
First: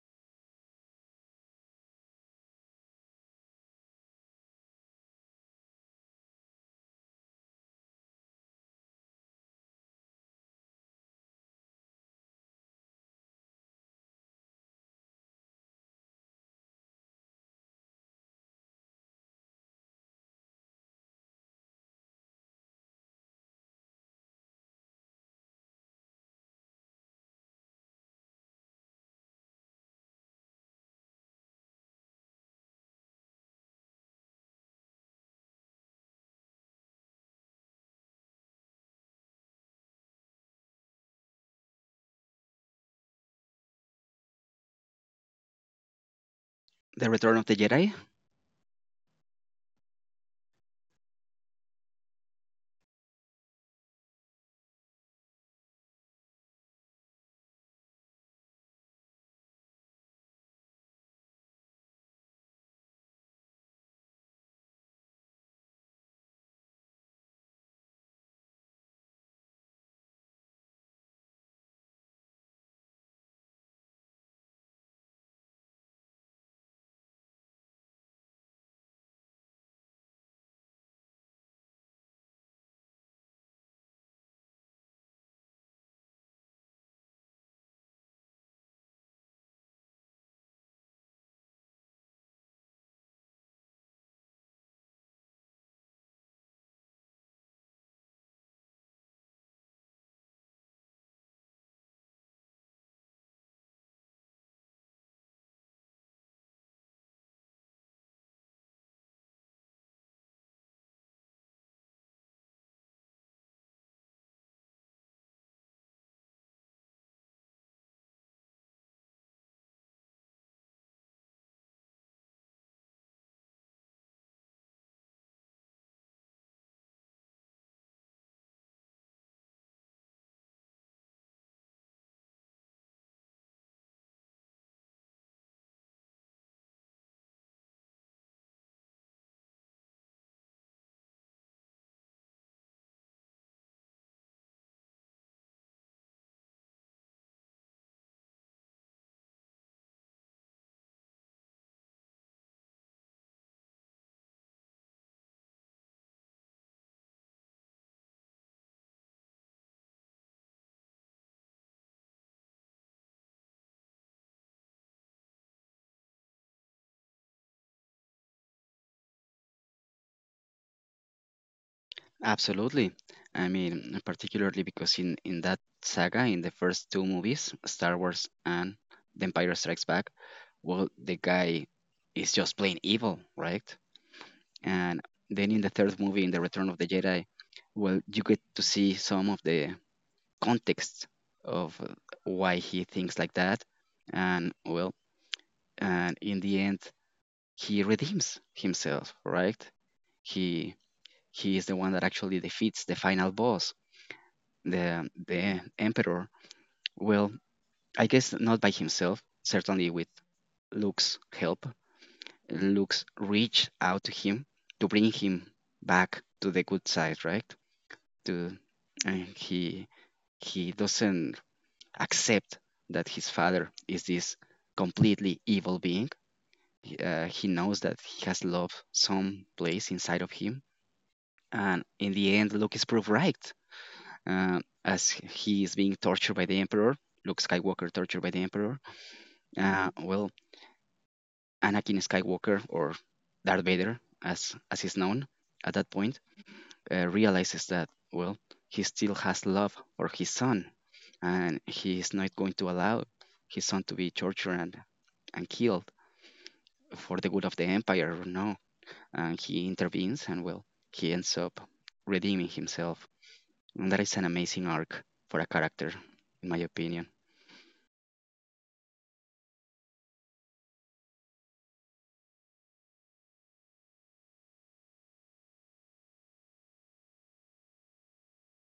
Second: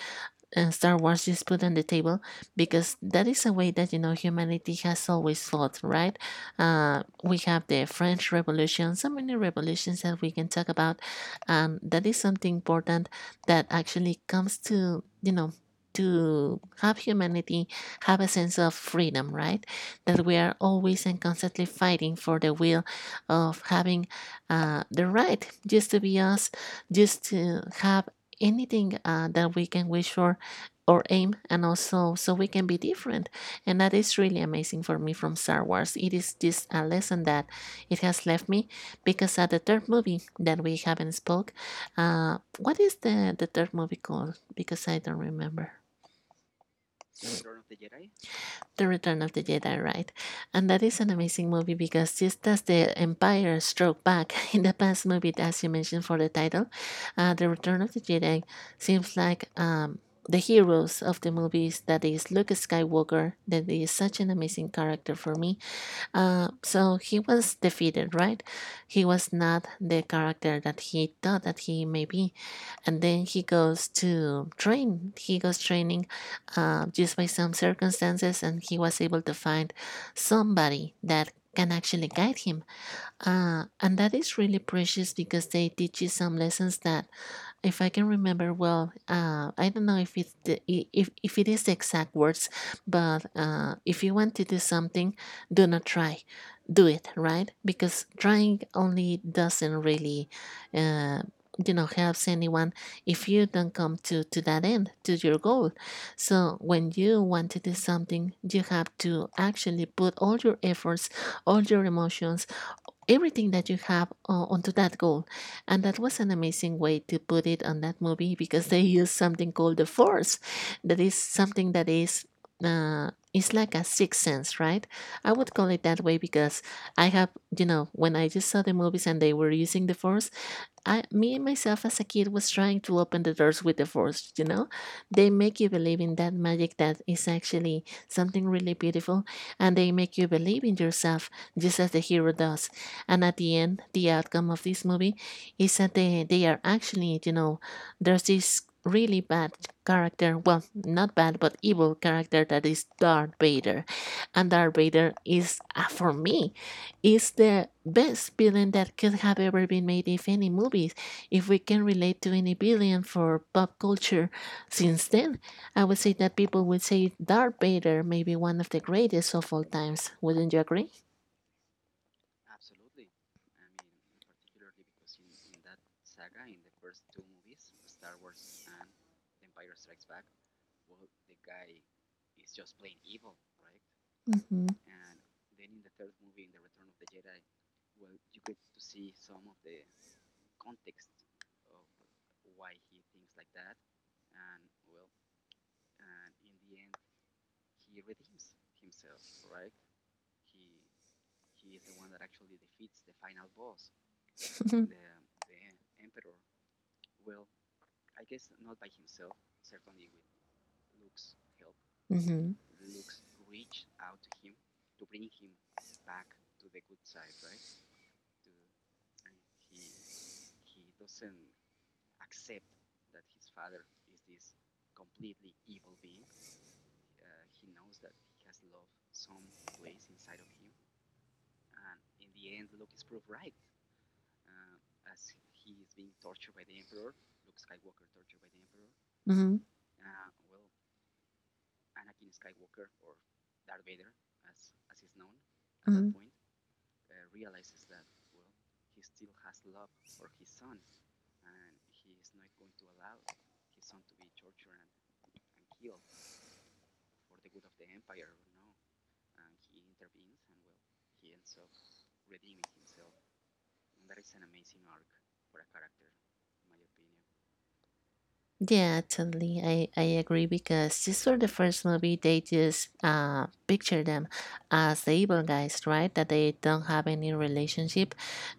B: Star Wars just put on the table, because that is a way that, humanity has always thought, right? We have the French Revolution, so many revolutions that we can talk about, and that is something important that actually comes to to have humanity have a sense of freedom, right? That we are always and constantly fighting for the will of having the right just to be us, just to have anything that we can wish for or aim and also so we can be different. And that is really amazing for me. From Star Wars it is just a lesson that it has left me because at the third movie that we haven't spoke, what is the third movie called? Because I don't remember.
A: The Return of the Jedi,
B: The Return of the Jedi, right? And that is an amazing movie because just as the Empire struck back in the past movie, as you mentioned for the title, The Return of the Jedi seems like, the heroes of the movies, that is Luke Skywalker, that is such an amazing character for me. So he was defeated, right? He was not the character that he thought that he may be, and then he goes to train. He goes training, just by some circumstances, and he was able to find somebody that can actually guide him. And that is really precious because they teach you some lessons that, if I can remember well, I don't know if it's the, if it is the exact words, but if you want to do something, do not try, do it right because trying only doesn't really, uh, helps anyone if you don't come to that end, to your goal. So when you want to do something, you have to actually put all your efforts, all your emotions, everything that you have onto that goal. And that was an amazing way to put it on that movie because they use something called the force, that is something that is. It's like a sixth sense, right? I would call it that way because I have, you know, when I just saw the movies and they were using the force, me myself as a kid was trying to open the doors with the force, you know? They make you believe in that magic that is actually something really beautiful, and they make you believe in yourself, just as the hero does. And at the end, the outcome of this movie is that they are actually, you know, there's this really bad character, well, not bad, but evil character, that is Darth Vader. And Darth Vader is, for me, is the best villain that could have ever been made. If any movies, if we can relate to any villain for pop culture since then, I would say that people would say Darth Vader may be one of the greatest of all times. Wouldn't you agree?
A: absolutely. I mean, particularly because in that saga, in the first two movies, Star Wars and The Empire Strikes Back, well, the guy is just plain evil, right?
B: Mm-hmm.
A: And then in the third movie, in The Return of the Jedi, well, you get to see some of the context of why he thinks like that, and well, and in the end he redeems himself, right? He he is the one that actually defeats the final boss, the the emperor. Well, I guess not by himself, certainly with Luke's help,
B: Mm-hmm.
A: Luke's reach out to him to bring him back to the good side, right? To and he doesn't accept that his father is this completely evil being. He knows that he has love some place inside of him, and in the end, Luke is proved right. As he is being tortured by the Emperor, Luke Skywalker tortured by the Emperor.
B: Mm-hmm.
A: Well, Anakin Skywalker or Darth Vader, as is known at that point,
B: Mm-hmm.
A: realizes that, well, he still has love for his son, and he is not going to allow his son to be tortured and killed for the good of the empire or no. And he intervenes, and well, he ends up redeeming himself. And that is an amazing arc for a character, in my opinion.
B: Yeah, totally. I agree because these were the first movie, they just picture them as the evil guys, right? That they don't have any relationship.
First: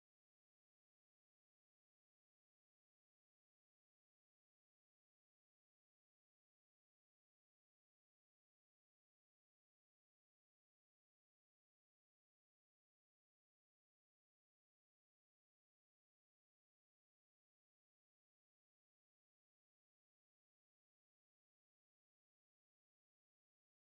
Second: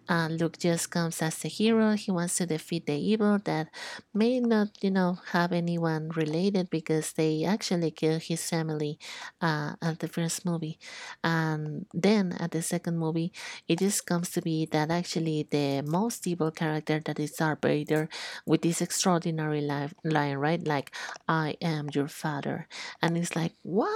B: Luke just comes as the hero. He wants to defeat the evil that may not, you know, have anyone related because they actually kill his family at the first movie. And then at the second movie, it just comes to be that actually the most evil character, that is Darth Vader, with this extraordinary line, right? Like, I am your father. And it's like, what?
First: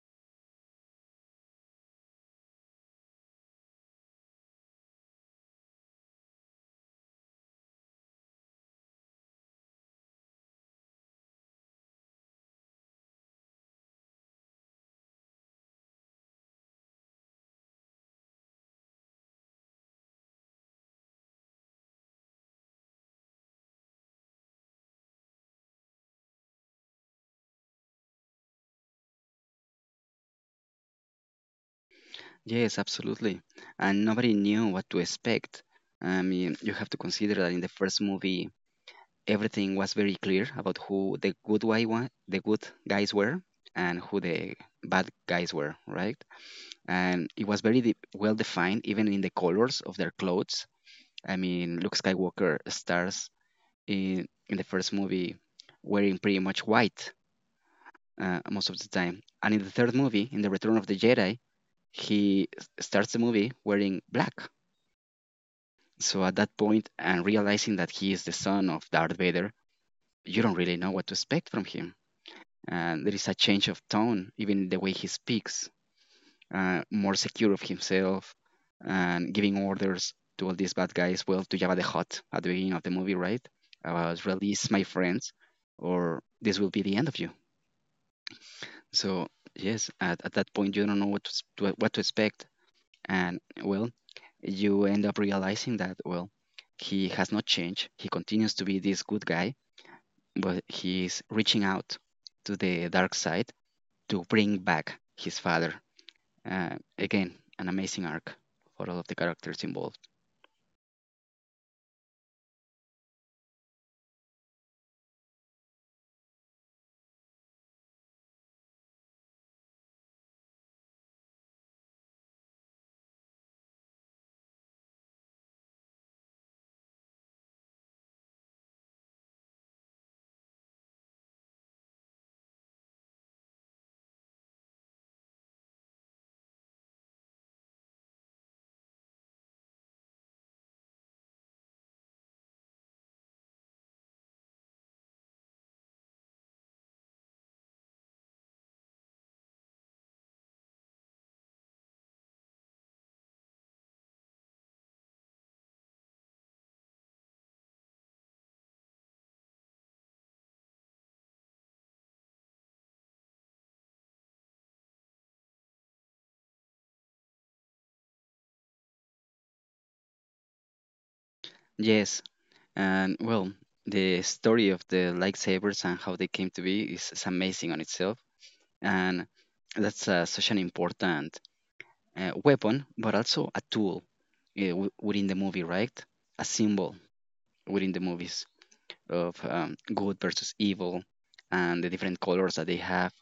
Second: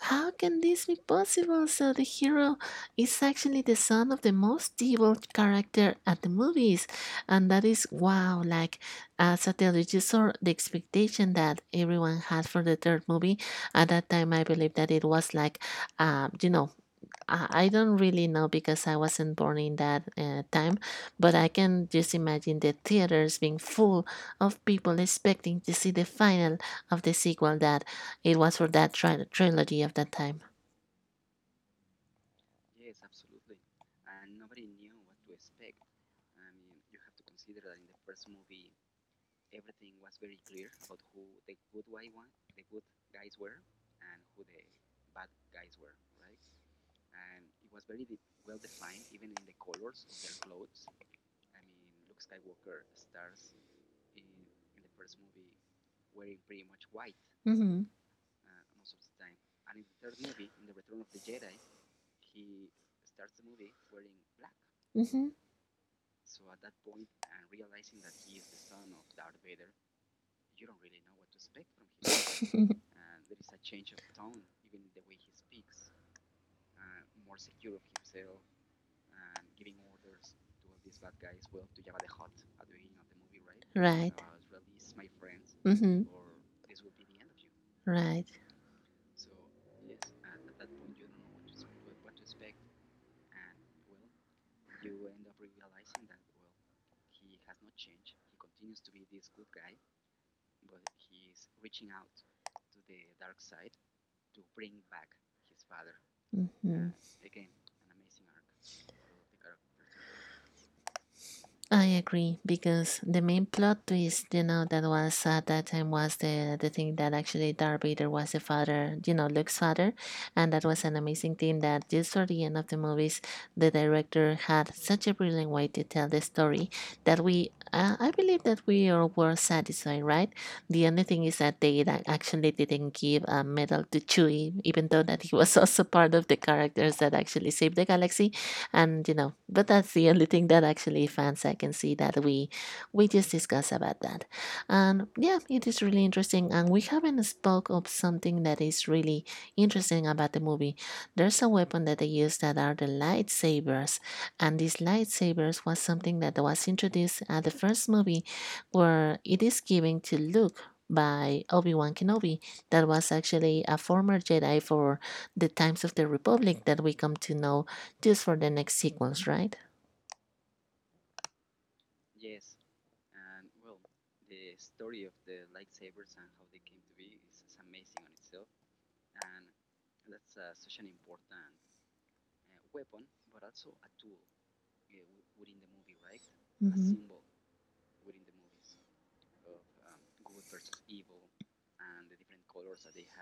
B: How can this be possible? So the hero is actually the son of the most evil character at the movies. And that is wow, like, as I tell you, you saw the expectation that everyone had for the third movie. At that time I believe that it was like, uh, you know, I don't really know because I wasn't born in that time, but I can just imagine the theaters being full of people expecting to see the final of the sequel that it was for that trilogy of that time.
A: Yes, absolutely. And nobody knew what to expect. I mean, you have to consider that in the first movie, everything was very clear about who the good guys were and who the bad guys were, right? And it was very well defined, even in the colors of their clothes. I mean, Luke Skywalker stars in the first movie wearing pretty much white
B: Hmm.
A: most of the time, and in the third movie, in the Return of the Jedi, he starts the movie wearing black.
B: Hmm.
A: So at that point, and realizing that he is the son of Darth Vader, you don't really know what to expect from him. And there is a change of tone, even in the way he speaks. Uh, more secure of himself and giving orders to all these bad guys. Well, to Jabba the Hutt at the beginning of the movie, right?
B: Right.
A: About release my friends,
B: Hmm.
A: or this will be the end of you.
B: Right.
A: So yes, at that point you don't know what to, what to expect, and well, you end up realizing that, well, he has not changed. He continues to be this good guy, but he is reaching out to the dark side to bring back his father.
B: Hmm.
A: Again, an amazing arc for all of the characters involved.
B: I agree because the main plot twist, you know, that was at that time was the thing that actually Darth Vader was the father, you know, Luke's father, and that was an amazing thing that just for the end of the movies, the director had such a brilliant way to tell the story that we, I believe that we all were satisfied, right? The only thing is that they that actually didn't give a medal to Chewie, even though that he was also part of the characters that actually saved the galaxy. And you know, but that's the only thing that actually fans I can see that we just discuss about that. And yeah, it is really interesting, and we haven't spoke of something that is really interesting about the movie. There's a weapon that they use that are the lightsabers, and these lightsabers was something that was introduced at the first movie, where it is given to Luke by Obi-Wan Kenobi, that was actually a former Jedi for the times of the Republic that we come to know just for the next sequence, right?
A: Yes, and well, the story of the lightsabers and how they came to be is amazing on itself, and that's such an important weapon, but also a tool within the movie, right? A
B: Mm-hmm.
A: symbol within the movies of, good versus evil, and the different colors that they have,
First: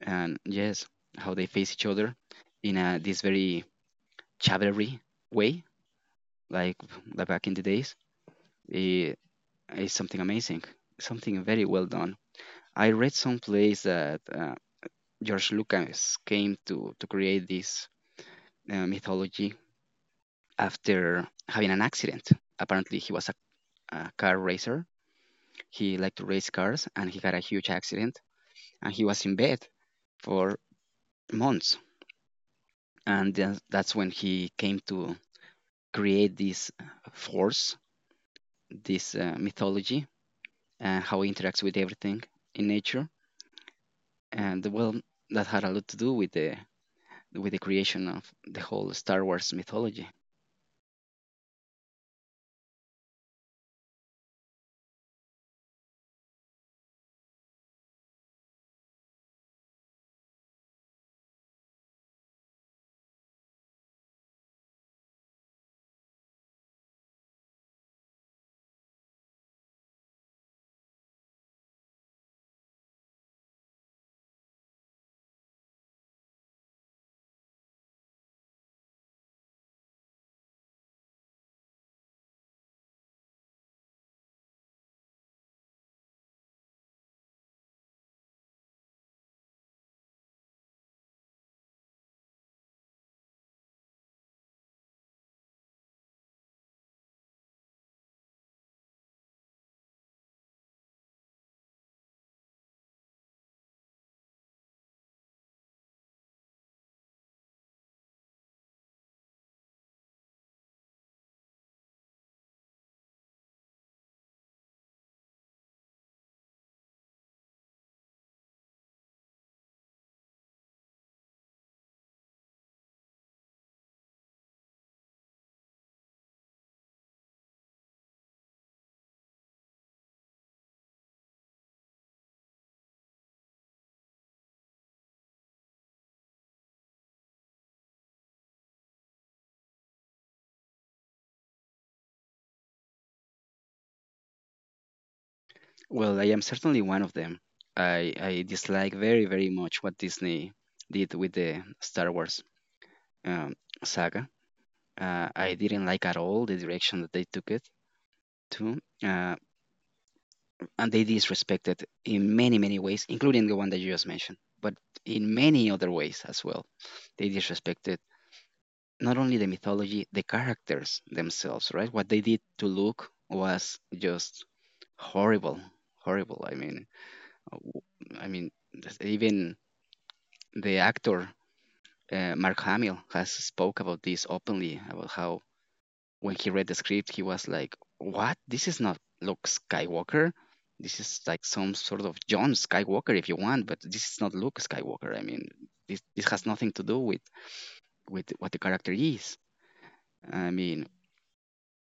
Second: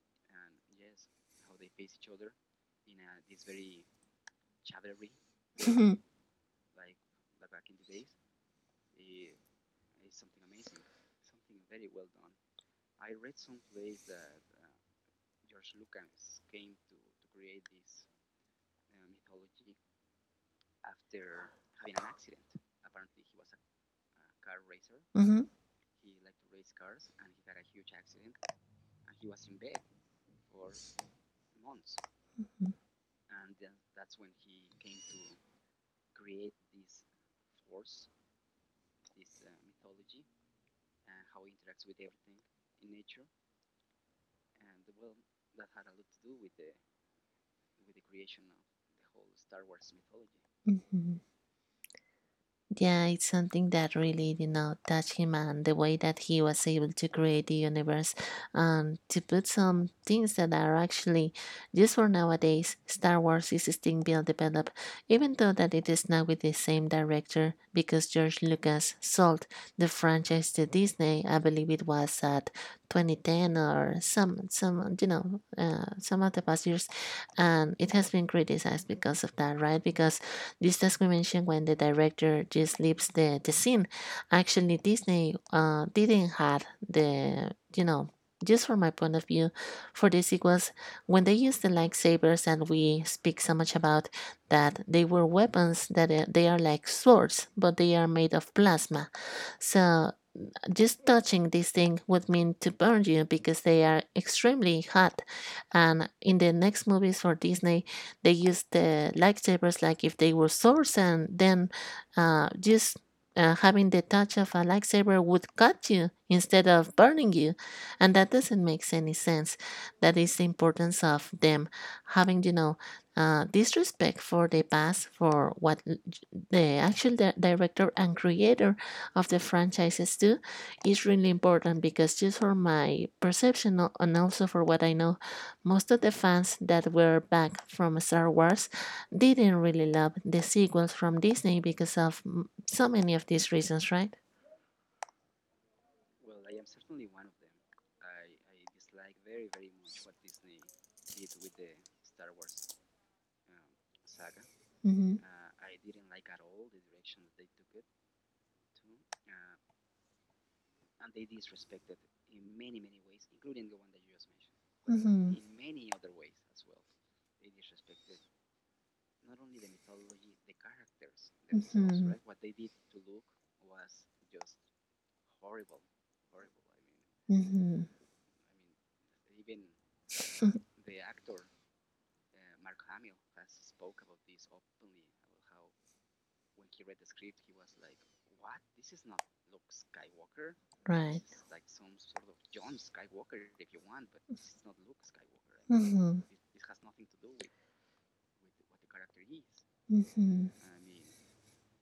A: and yes, how they face each other in a, this very chivalry way, like the back in the days. It is something amazing, something very well done. I read someplace that, George Lucas came to create this mythology after having an accident. Apparently, he was a car racer.
B: Mm-hmm.
A: He liked to race cars, and he had a huge accident, and he was in bed for months. And then that's when he came to create this force, this mythology, and how it interacts with everything in nature. And well, that had a lot to do with the creation of the whole Star Wars mythology.
B: Mm-hmm. Yeah, it's something that really, you know, touched him, and the way that he was able to create the universe and to put some things that are actually just for nowadays. Star Wars is still being developed, even though that it is not with the same director because George Lucas sold the franchise to Disney. I believe it was at 2010 or some of the past years, and it has been criticized because of that, right? Because this discrimination when the director just leaves the scene. Actually, Disney didn't have the, you know, just from my point of view, for this it was when they used the lightsabers, and we speak so much about that they were weapons that they are like swords, but they are made of plasma. So just touching this thing would mean to burn you because they are extremely hot. And in the next movies for Disney, they use the lightsabers like if they were swords, and then just having the touch of a lightsaber would cut you instead of burning you. And that doesn't make any sense. That is the importance of them having, you know, disrespect for the past, for what the actual director and creator of the franchises do, is really important because just for my perception and also for what I know, most of the fans that were back from Star Wars didn't really love the sequels from Disney because of, so many of these reasons, right?
A: Well, I am certainly one of them. I dislike very very much what Disney did with the Star Wars um, saga.
B: Mm-hmm.
A: I didn't like at all the direction that they took it to, and they disrespected in many many ways, including the one that you just mentioned, but
B: Mm-hmm.
A: in many other ways as well. They disrespected not only the mythology, the characters themselves, right? What
B: Mm-hmm.
A: they did to Luke was just horrible, horrible. I mean,
B: Mm-hmm.
A: even the actor Mark Hamill has spoke about this openly about how when he read the script, he was like, "What? This is not Luke Skywalker. This is
B: Right.
A: like some sort of John
B: John
A: Skywalker, if you
B: Skywalker,
A: want,
B: if
A: but
B: you
A: this
B: want,
A: is
B: but
A: not
B: it's
A: Luke
B: not Lucas.
A: Skywalker. I mean, this
B: Mm-hmm.
A: this has nothing to do with what the character is."
B: Mm-hmm.
A: I mean,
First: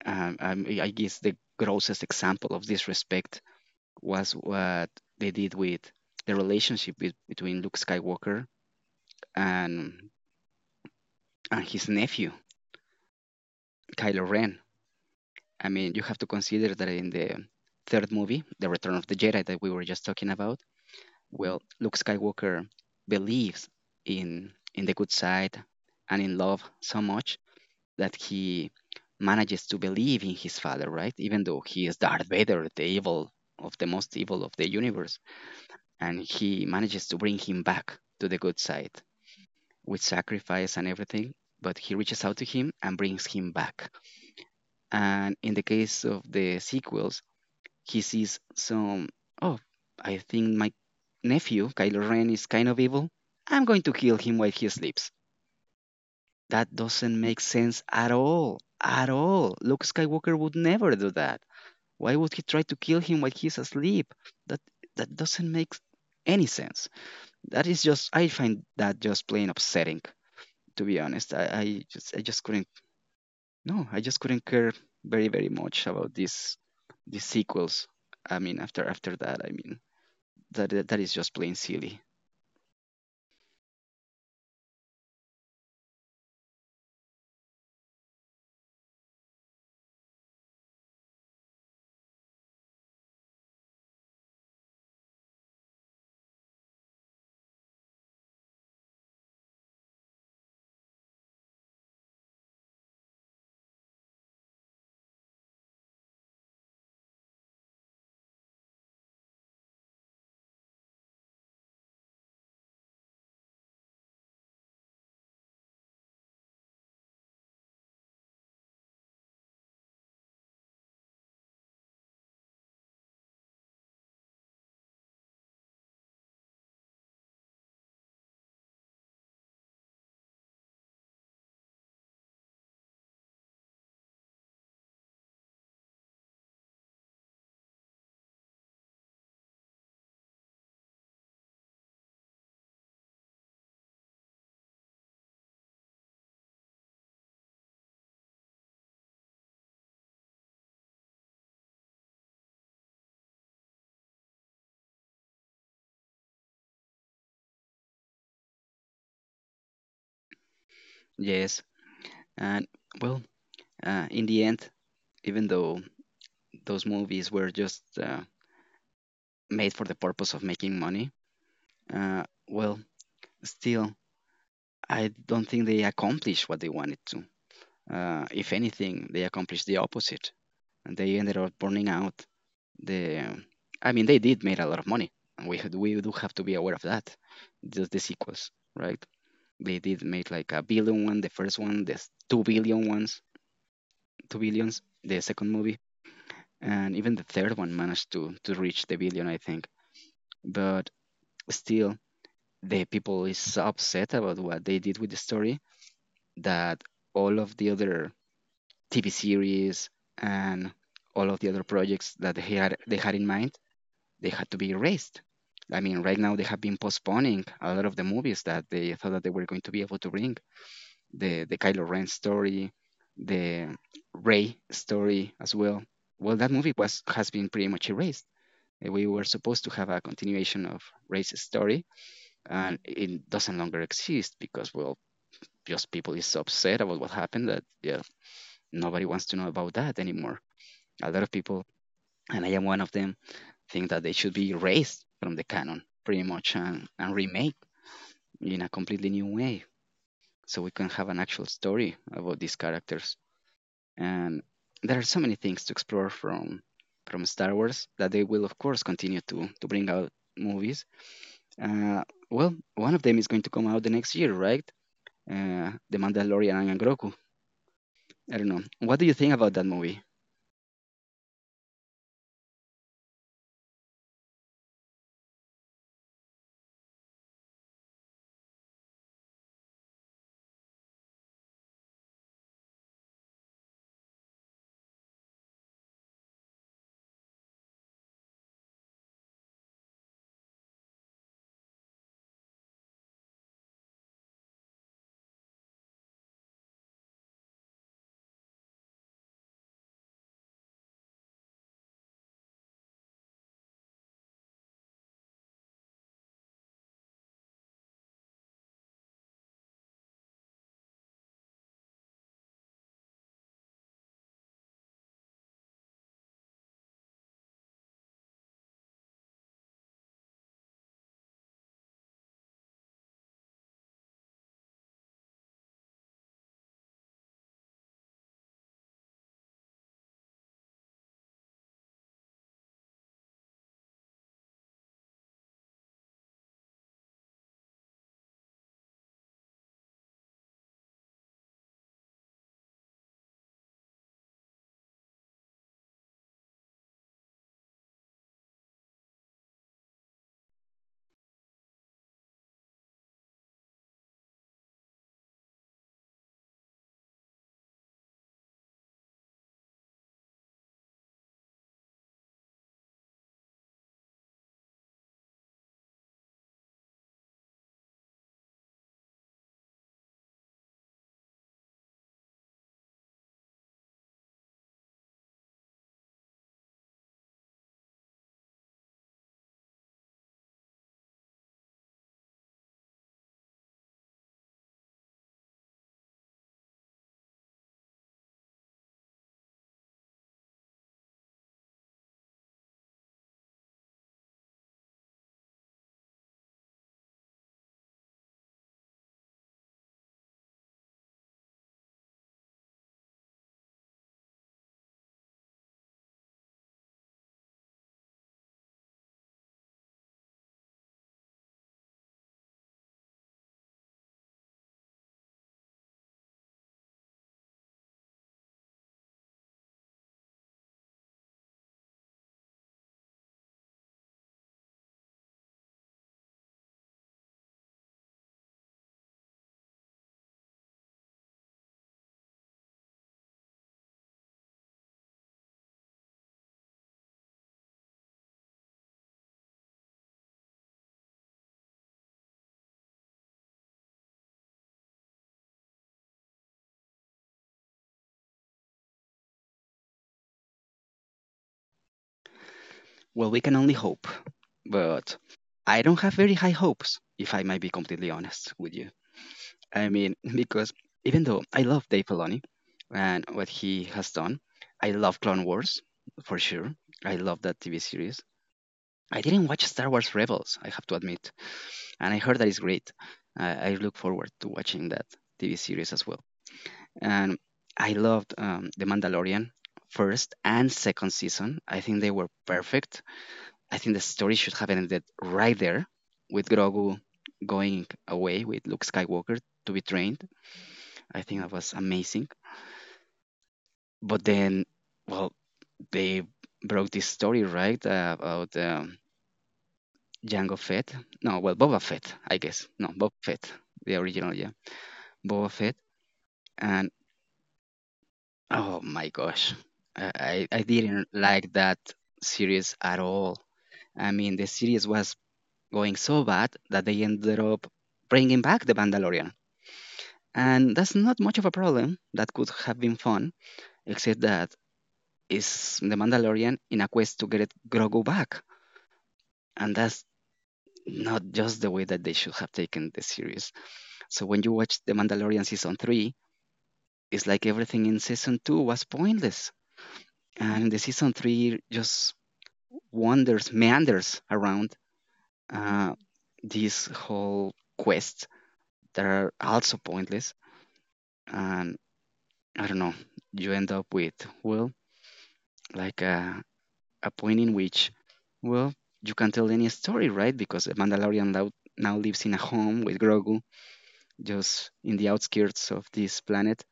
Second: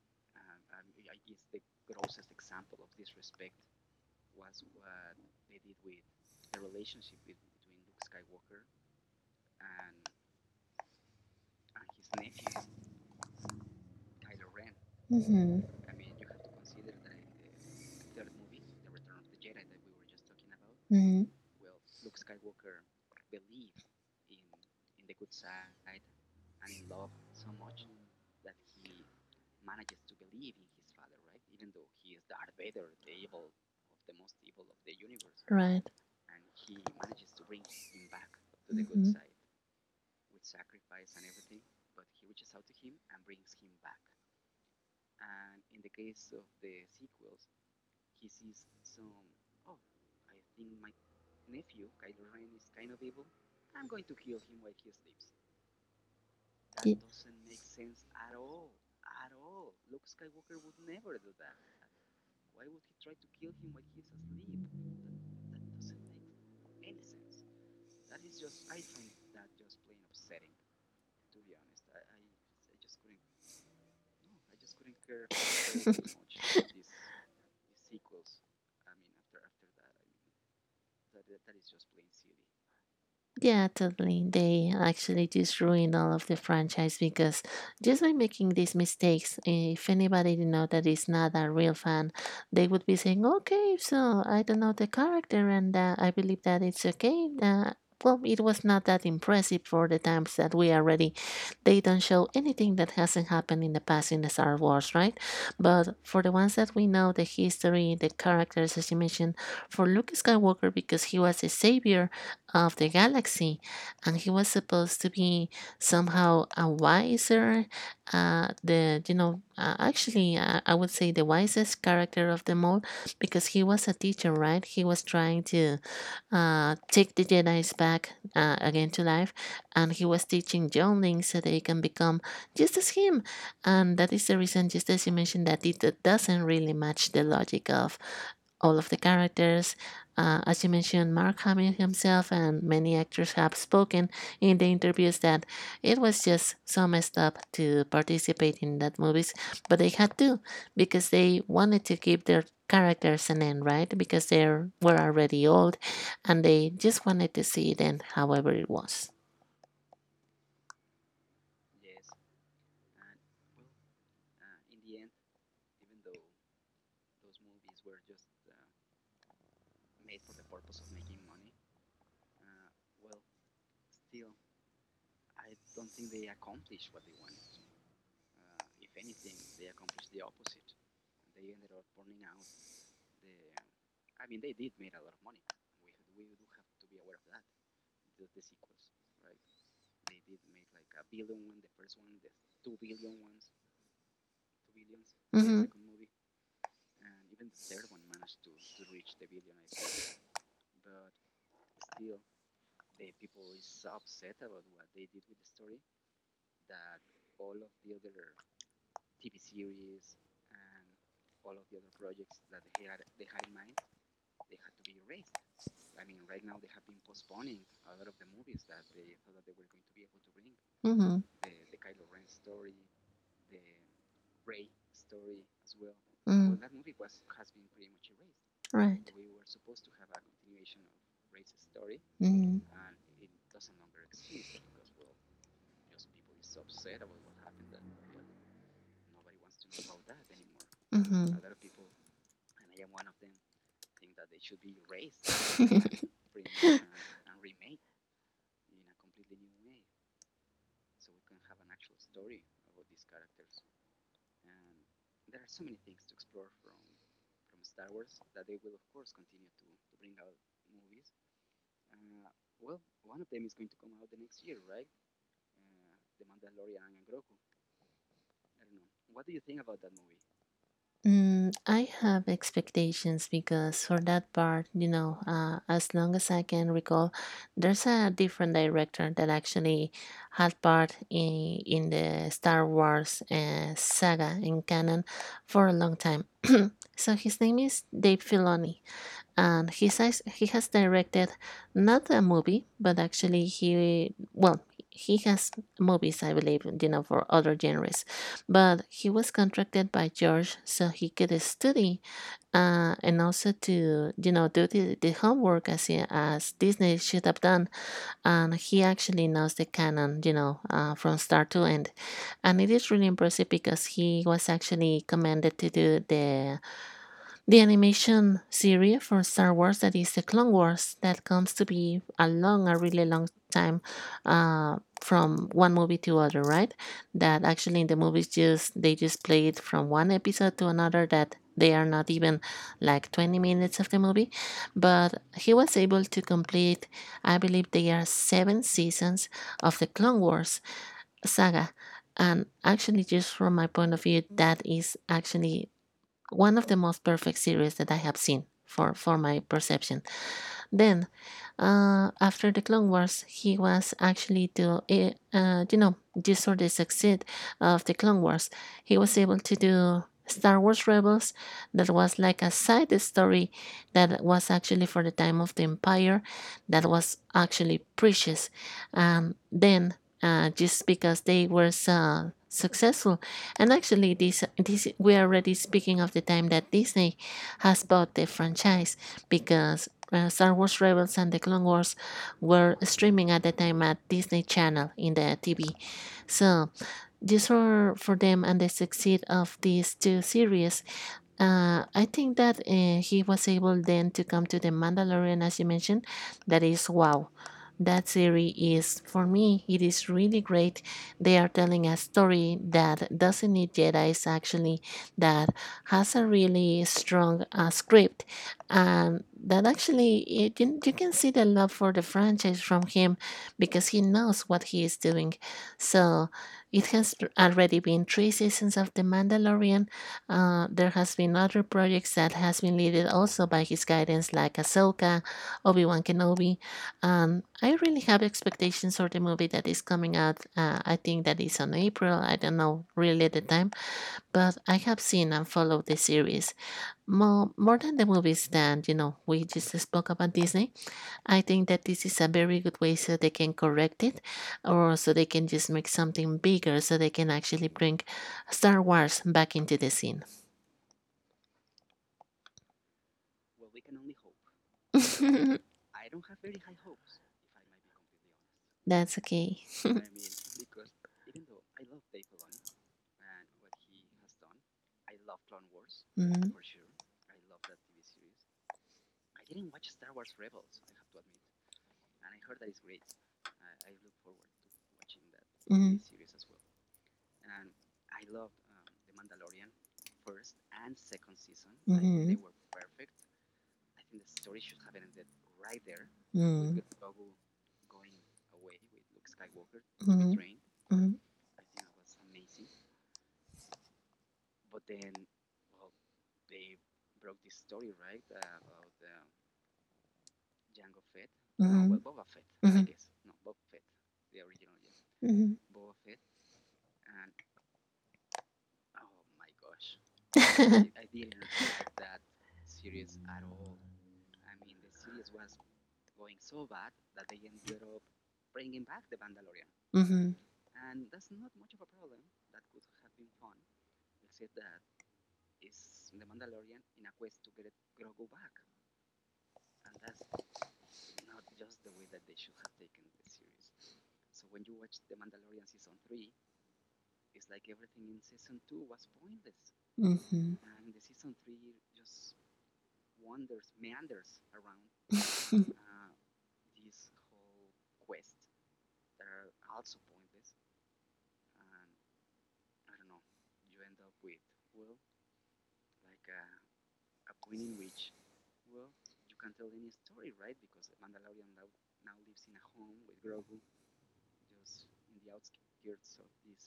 A: I guess the grossest example of disrespect was what they did with the relationship between Luke Skywalker and and his nephew Kylo Ren.
B: Mm-hmm.
A: I mean, you have to consider that in the third movie, The Return of the Jedi, that we were just talking about,
B: Mm-hmm.
A: well, Luke Skywalker believes in the good side and in love so much that he manages to believe in his father, right? Even though he is Darth Vader, the evil of the most evil of the universe,
B: Right.
A: and he manages to bring him back to the good side
B: Mhm.
A: with sacrifice and everything. But he reaches out to him and brings him back. And in the case of the sequels, he sees some, oh, I think my nephew, Kylo Ren, is kind of evil. I'm going to kill him while he sleeps. That
B: Ye-
A: doesn't make sense at all. At all. Luke Skywalker would never do that. Why would he try to kill him while he's asleep? That that doesn't make any sense. That is just I find that just plain upsetting, to be honest. I just couldn't no, I just couldn't care very, very much about these sequels. I mean after that, I mean that that is just plain silly.
B: Yeah, totally. They actually just ruined all of the franchise because just by making these mistakes, if anybody didn't know, that is not a real fan, they would be saying, "Okay, so I don't know the character, and I believe that it's okay." Well, it was not that impressive for the times that we are ready. They don't show anything that hasn't happened in the past in the Star Wars, right? But for the ones that we know, the history, the characters, as you mentioned, for Luke Skywalker because he was a savior of the galaxy, and he was supposed to be somehow a wiser, the you know actually I would say the wisest character of them all because he was a teacher, right? He was trying to take the Jedi's back again to life, and he was teaching younglings so they can become just as him, and that is the reason, just as you mentioned, that it doesn't really match the logic of all of the characters. As you mentioned, Mark Hamill himself and many actors have spoken in the interviews that it was just so messed up to participate in that movies, but they had to because they wanted to give their characters an end, right? Because they were already old, and they just wanted to see it end, however it was.
A: Yes. And well, in the end, even though those movies were just made for the purpose of making money, uh, well, still, I don't think they accomplished what they wanted to. If anything, they accomplished the opposite, and they ended up burning out the. I mean, they did made a lot of money. We do have to be aware of that. Just the sequels, right? They did make like a billion one, the first one, the 2 billion ones, two billions, the second
B: Mm-hmm.
A: movie, and even the third one managed to reach the billion, I think. But still, the people is so upset about what they did with the story that all of the other TV series and all of the other projects that they had in mind they had to be erased. I mean, right now they have been postponing a lot of the movies that they thought that they were going to be able to bring
B: Mm-hmm.
A: the Kylo Ren story, the Ray story as well. Well, that
B: Mm.
A: movie was has been pretty much erased. We
B: Right.
A: were supposed to have a continuation of Ray's story,
B: Mm-hmm.
A: and it doesn't longer exist because well just people is so upset about what happened that yeah, nobody wants to know about that anymore. A lot of people, and I am one of them, think that they should be erased from the canon
B: Mm-hmm.
A: pretty much and remade in a completely new way so we can have an actual story about these characters. And there are so many things to explore from Star Wars that they will of course continue to bring out movies. Uh, One of them is going to come out the next year, right? The Mandalorian and Grogu. I don't know. What do you think about that movie?
B: Mm, I have expectations because for that part, you know, as long as I can recall, there's a different director that actually had part in the Star Wars saga in canon for a long time. So his name is Dave Filoni, and he says he has directed not a movie, but actually he, well, he has movies, I believe, you know, for other genres. But he was contracted by George so he could study, and also to, you know, do the homework as Disney should have done. And he actually knows the canon, you know, from start to end. And it is really impressive because he was actually commanded to do the animation series from Star Wars, that is the Clone Wars, that comes to be a really long time, from one movie to other, right? That actually in the movies, just they just play it from one episode to another, that they are not even like 20 minutes of the movie. But he was able to complete, I believe, they are 7 seasons of the Clone Wars saga. And actually, just from my point of view, that is actually one of the most perfect series that I have seen, for my perception. Then, after the Clone Wars, he was actually to, you know, just for the success of the Clone Wars, he was able to do Star Wars Rebels, that was like a side story, that was actually for the time of the Empire, that was actually precious. Then, just because they were so successful, and actually, this we are already speaking of the time that Disney has bought the franchise, because Star Wars Rebels and the Clone Wars were streaming at the time at Disney Channel in the TV. So, just for them and the success of these two series, I think that he was able then to come to the Mandalorian, as you mentioned. That is wow. That series is for me. It is really great. They are telling a story that doesn't need Jedi's actually, that has a really strong script, and that actually it, you can see the love for the franchise from him, because he knows what he is doing. So it has already been 3 seasons of the Mandalorian. There has been other projects that has been led also by his guidance, like Ahsoka, Obi Wan Kenobi. I really have expectations for the movie that is coming out. I think that is on April. I don't know really the time, but I have seen and followed the series more than the movies. Than, you know, we just spoke about Disney. I think that this is a very good way so they can correct it, or so they can just make something bigger, so they can actually bring Star Wars back into the scene.
A: Well, we can only hope, but I don't have very high hopes, if I might be completely honest with you.
B: That's okay.
A: I mean, because even though I love Dave Filoni and what he has done, I love Clone Wars for
B: hmm
A: sure. I love that TV series. I didn't watch Star Wars Rebels, I have to admit, and I heard that it's great. I look forward to watching that TV series
B: Hmm.
A: as well. And I loved The Mandalorian first and second season. I think they were
B: Mhm.
A: perfect. I think the story should have ended right there with
B: mm
A: Grogu going away with Luke Skywalker to be trained.
B: mm mm
A: I think that was amazing. But then, well, they broke this story, right, about Jango Fett. No, well,
B: Uh,
A: Boba
B: mm
A: Fett, I guess.
B: Mhm.
A: No, Boba Fett, the original, yeah. Boba
B: mm
A: Fett. And oh my gosh, I didn't like that series at all. I mean, the series was going so bad that they ended up bringing back the Mandalorian.
B: Mm-hmm.
A: And that's not much of a problem. That could have been fun, except that is the Mandalorian in a quest to get Grogu back. And that's not just the way that they should have taken the series. So when you watch The Mandalorian season three, it's like everything in season two was pointless.
B: Mm-hmm.
A: And the season three just wanders, meanders around uh, this whole quest that are also pointless. And I don't know, you end up with, well, like a point in which, well, you can tell any story, right? Because the Mandalorian now lives in a home with Grogu, just in the outskirts of this planet,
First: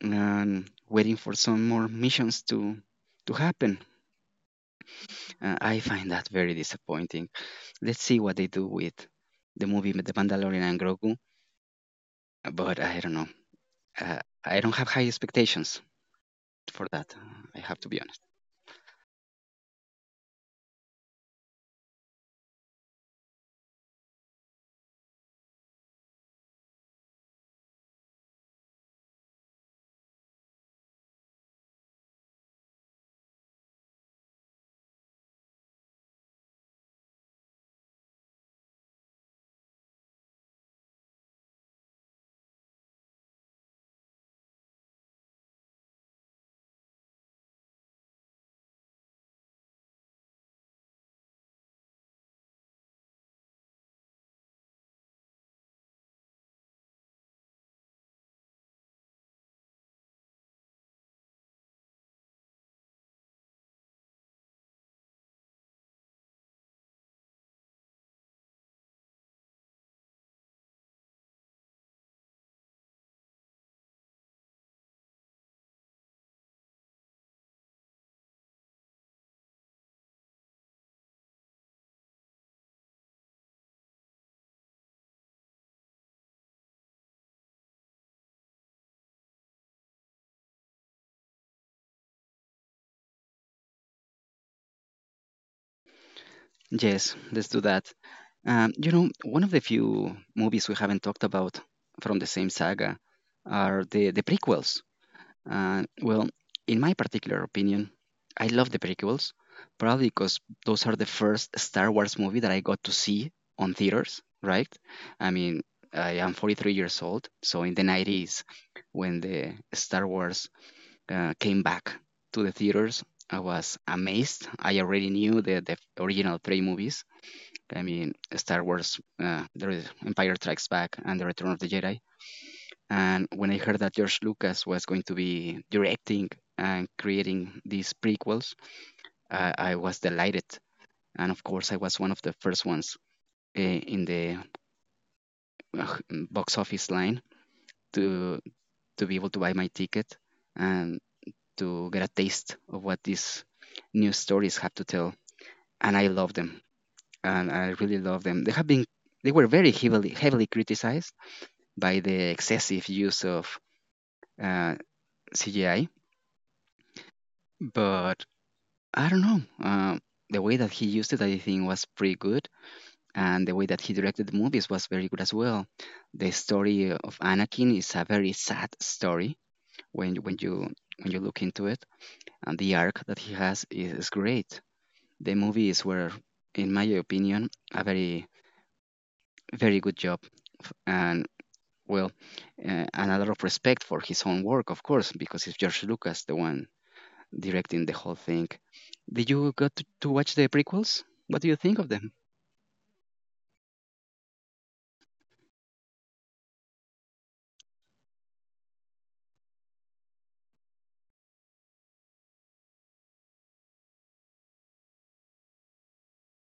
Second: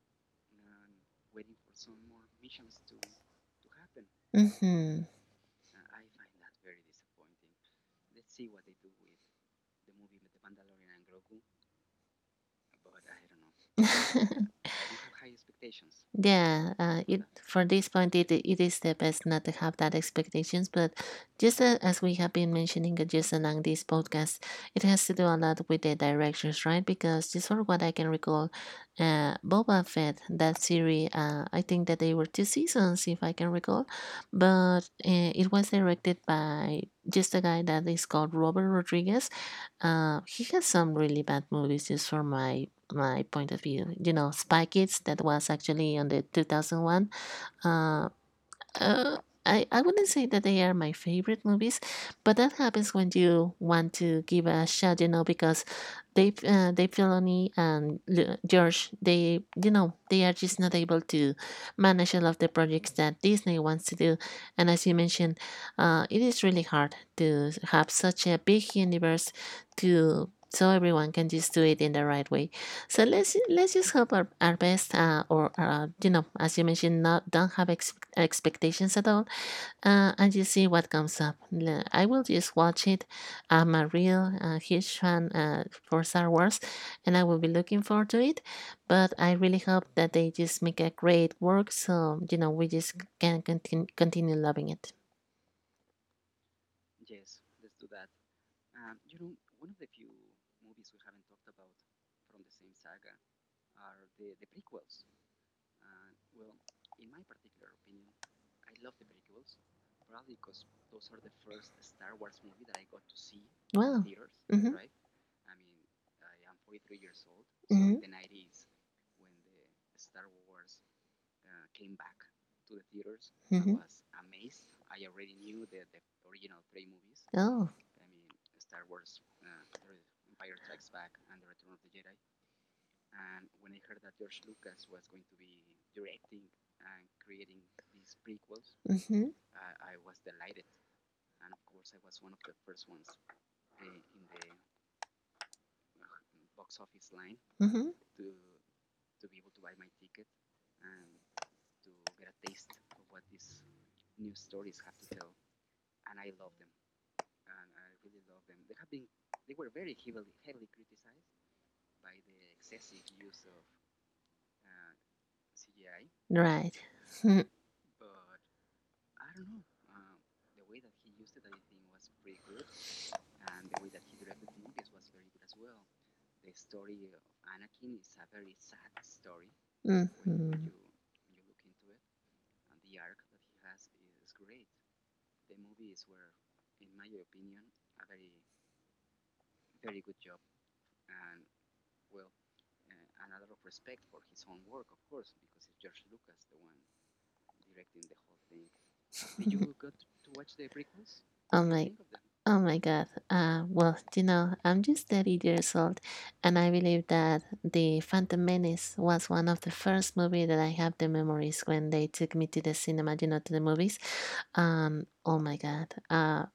A: and waiting for some more missions to happen.
B: Mm-hmm.
A: I find that very disappointing. Let's see what they do with the movie The Mandalorian and Grogu, but I don't know. I don't have high expectations
B: Yeah,
A: for that. I
B: for
A: have to
B: this
A: be
B: point,
A: honest.
B: it is the best not to have that expectations. But just as we have been mentioning, just along this podcast, it has to do a lot with the directions, right? Because just for what I can recall, Boba Fett, that series, I think that they were 2 seasons, if I can recall, but it was directed by just a guy that is called Robert Rodriguez. He has some really bad movies, just for my point of view. You know, Spy Kids, that was actually on the 2001. Uh, uh, I wouldn't say that they are my favorite movies, but that happens when you want to give a shot, you know, because Dave Filoni and George, they, you know, they are just not able to manage all of the projects that Disney wants to do. And as you mentioned, it is really hard to have such a big universe to so everyone can just do it in the right way. So let's just hope our best, or you know, as you mentioned, not don't have expectations at all, and just see what comes up. I will just watch it. I'm a real huge fan for Star Wars, and I will be looking forward to it. But I really hope that they just make a great work, so, you know, we just can continue loving it.
A: Yes, let's do that. You know, one of the few movies we haven't talked about from the same saga are the prequels. Uh, well, in my particular opinion, I love the prequels, probably because those are the first Star Wars movie that I got to see on
B: Wow.
A: theaters, right?
B: Mm-hmm.
A: I mean, I am 43 years old, so in the
B: Mm-hmm.
A: 90s, when the Star Wars came back to the theaters, I
B: I Mm-hmm.
A: was amazed. I already knew the original three movies,
B: Oh.
A: I mean, Star Wars, the Empire Strikes Back, and The Return of the Jedi. And when I heard that George Lucas was going to be directing and creating these prequels,
B: Mm-hmm.
A: I was delighted. And of course, I was one of the first ones in the uh, box office line
B: Mm-hmm.
A: to to be able to buy my ticket and to get a taste of what these new stories have to tell. And I love them, and I really love them. They have been they were very heavily heavily criticized by the excessive use of uh, CGI.
B: Right.
A: But I don't know. The way that he used it, I think, was pretty good. And the way that he directed the movies was very good as well. The story of Anakin is a very sad story
B: When
A: when when
B: Mm-hmm.
A: you when you look into it, and the arc that he has is great. The movies were, in my opinion, a very very good job, and well, and a lot of respect for his own work, of course, because it's George Lucas, the one directing the whole thing. Did you got to watch the prequels? What do you
B: Oh
A: think of
B: my
A: them?
B: Oh my God. Well, you know, I'm just 30 years old, and I believe that The Phantom Menace was one of the first movie that I have the memories when they took me to the cinema, you know, to the movies. Oh my God.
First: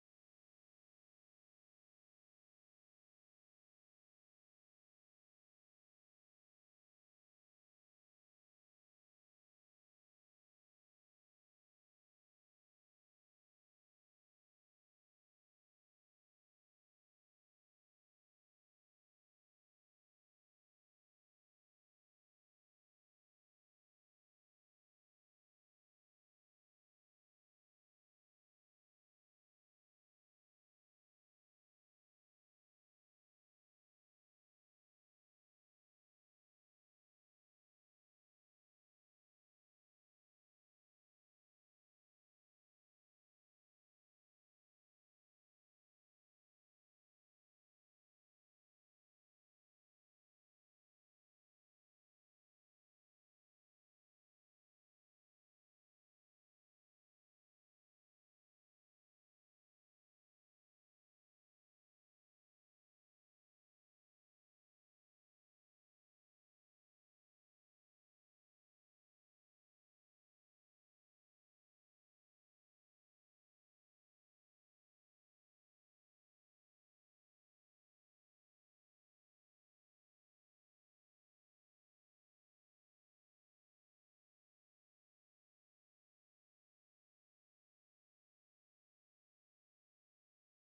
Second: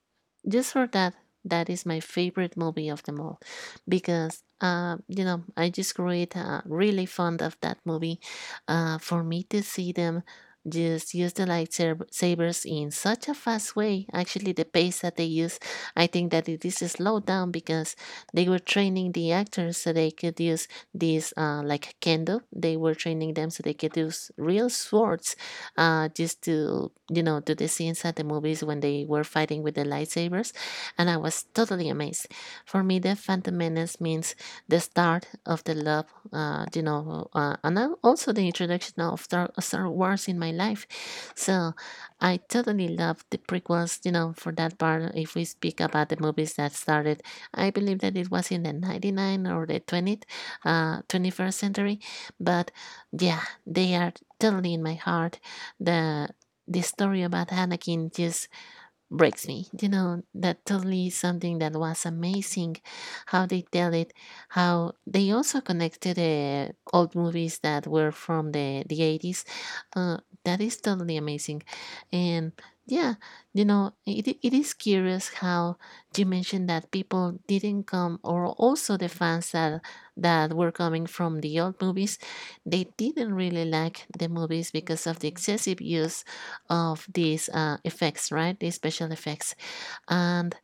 B: Just for that is my favorite movie of them all, because you know, I just grew really fond of that movie. For me to see them just use the lightsabers in such a fast way, actually the pace that they use, I think that it is slowed down, because they were training the actors so they could use these like kendo, they were training them so they could use real swords, just to, you know, do the scenes at the movies when they were fighting with the lightsabers, and I was totally amazed. For me, the Phantom Menace means the start of the love, and also the introduction of Star Wars in my life. So I totally love the prequels, you know, for that part. If we speak about the movies that started, I believe that it was in the 99 or the 20th, 21st century, but yeah, they are totally in my heart. the the story about Anakin just breaks me. You know, that totally is something that was amazing how they tell it, how they also connect to the old movies that were from the 80s. Uh, that is totally amazing. And yeah, you know, it is curious how you mentioned that people didn't come, or also the fans that were coming from the old movies, they didn't really like the movies because of the excessive use of these effects, right? These special effects. And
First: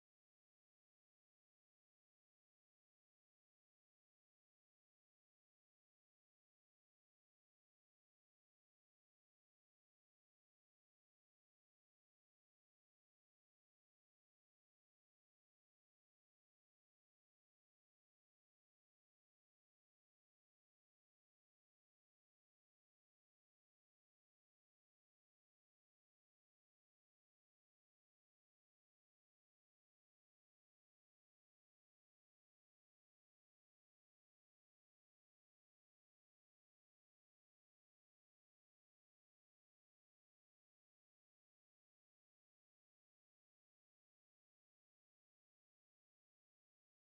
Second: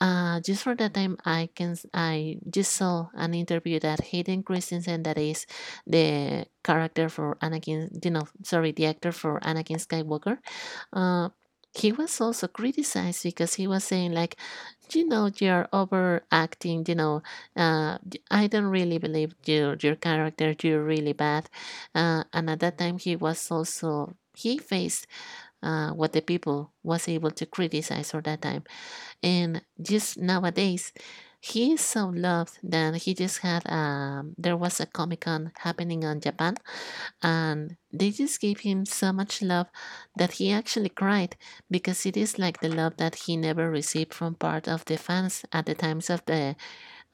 B: just for that time, I just saw an interview that Hayden Christensen, that is the character for Anakin, you know, sorry, the actor for Anakin Skywalker. Uh, he was also criticized because he was saying like, you know, you're overacting. You know, uh, I don't really believe your character. You're really bad. And at that time, he was also he faced what the people was able to criticize for that time. And just nowadays, he is so loved that he just had, there was a Comic Con happening in Japan, and they just gave him so much love that he actually cried, because it is like the love that he never received from part of the fans at the times of the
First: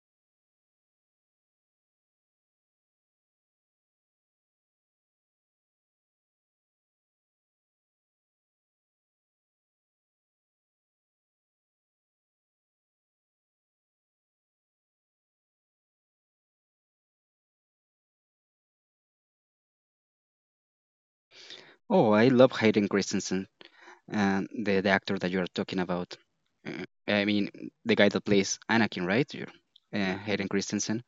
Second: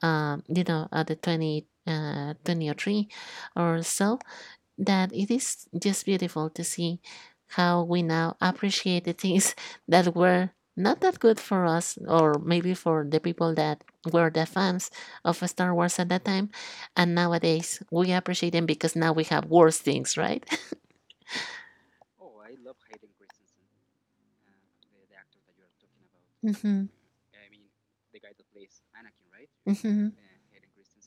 B: you know, at the 20 2003 or so. That it is just beautiful to see how we now appreciate the things that were not that good for us, or maybe for the people that were the fans of Star Wars at that time, and nowadays we appreciate them because now we have worse things, right?
A: Oh, I love Hayden Christensen, and the actor that you're talking about.
B: hmm
A: I mean, the guy that plays Anakin, right? You-
B: hmm
A: Hayden Christensen.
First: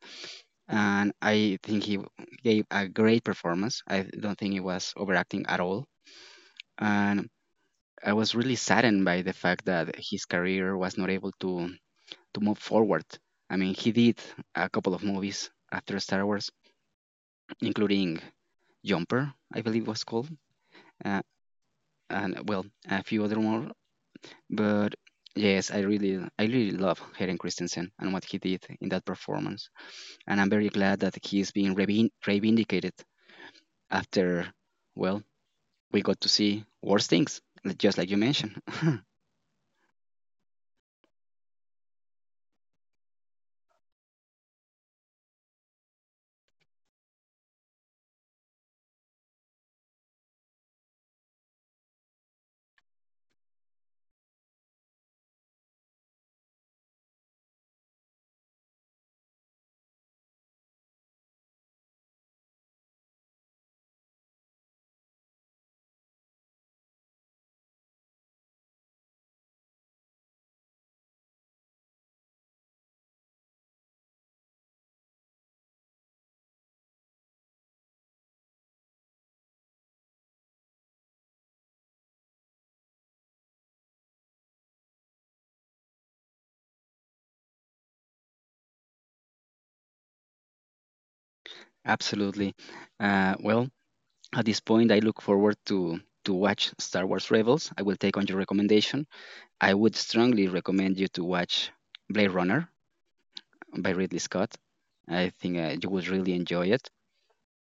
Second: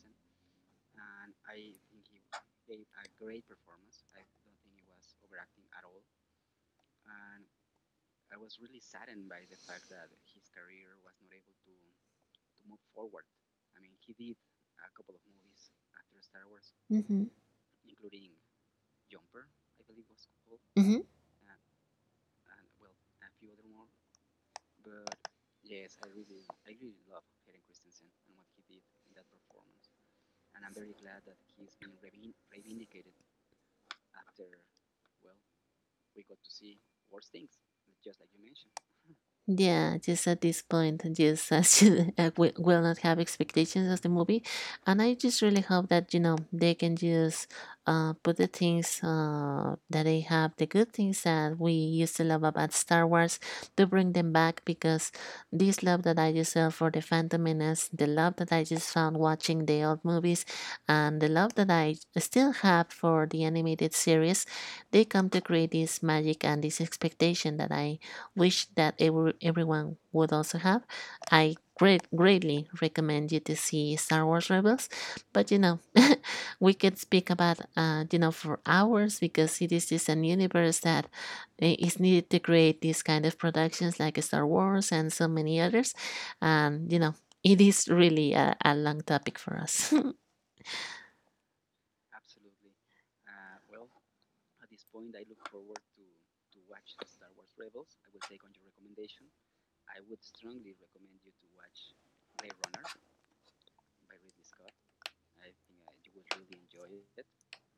A: And I think he gave a great performance. I don't think he was overacting at all. And I was really saddened by the fact that his career was not able to move forward. I mean, he did a couple of movies after Star Wars,
B: hmm
A: including Jumper, I believe was called,
B: hmm
A: uh, and well, a few other more. But yes, I really love Hayden Christensen and what he did in that performance, and I'm very glad that he is being reinvindicated after, well, we got to see worse things, just like you mentioned.
B: Yeah, just at this point, just as you, will not have expectations of the movie, and I just really hope that, you know, they can just put the things that they have, the good things that we used to love about Star Wars, to bring them back, because this love that I just felt for the Phantom Menace, the love that I just found watching the old movies, and the love that I still have for the animated series, they come to create this magic and this expectation that I wish that everyone would also have. I greatly recommend you to see Star Wars Rebels, but you know, we could speak about, you know, for hours, because it is just an universe that is needed to create these kind of productions like Star Wars and so many others, and you know, it is really a long topic for us.
A: Absolutely. Uh, well, at this point, I look forward to watch Star Wars Rebels. I will take on your recommendation. I would strongly recommend you to watch Blade Runner by Ridley Scott. I think you would really enjoy it.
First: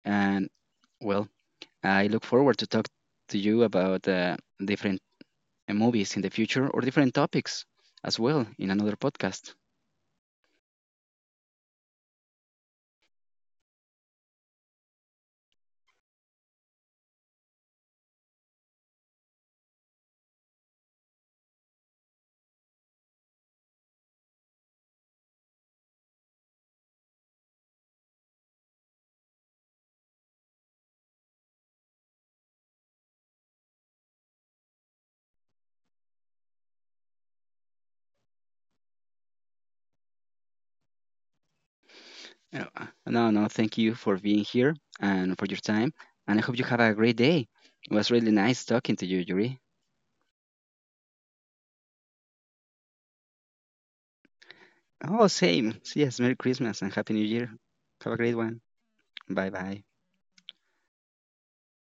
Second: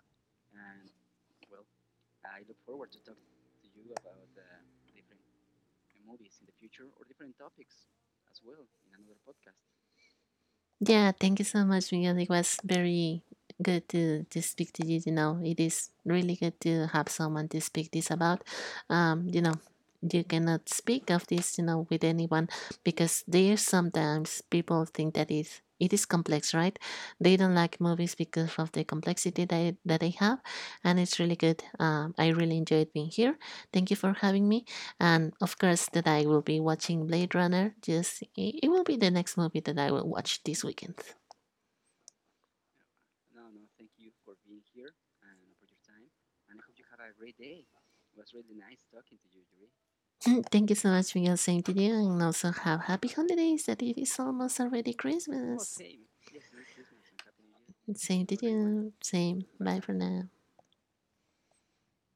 A: And well, I look forward to talk to you about different movies in the future or different topics as well in another podcast.
B: Yeah, thank you so much, Miguel. It was very good to speak to you. You know, it is really good to have someone to speak this about. You know, you cannot speak of this, you know, with anyone, because there sometimes people think that it is complex, right? They don't like movies because of the complexity that they have, and it's really good. I really enjoyed being here. Thank you for having me. And of course, that I will be watching Blade Runner. Just will be the next movie that I will watch this weekend.
A: No, no, thank you for being here and for your time. And I hope you have a great day. It was really nice talking to you, Yuri.
B: Thank you so much, Miguel. Same to you, and also have happy holidays. That it is almost already
A: Oh,
B: Christmas.
A: same. Yes, Merry Christmas and Happy New Year. Have a
B: Same
A: great
B: to
A: one.
B: you. Same.
A: Bye
B: Bye
A: bye.
B: for now.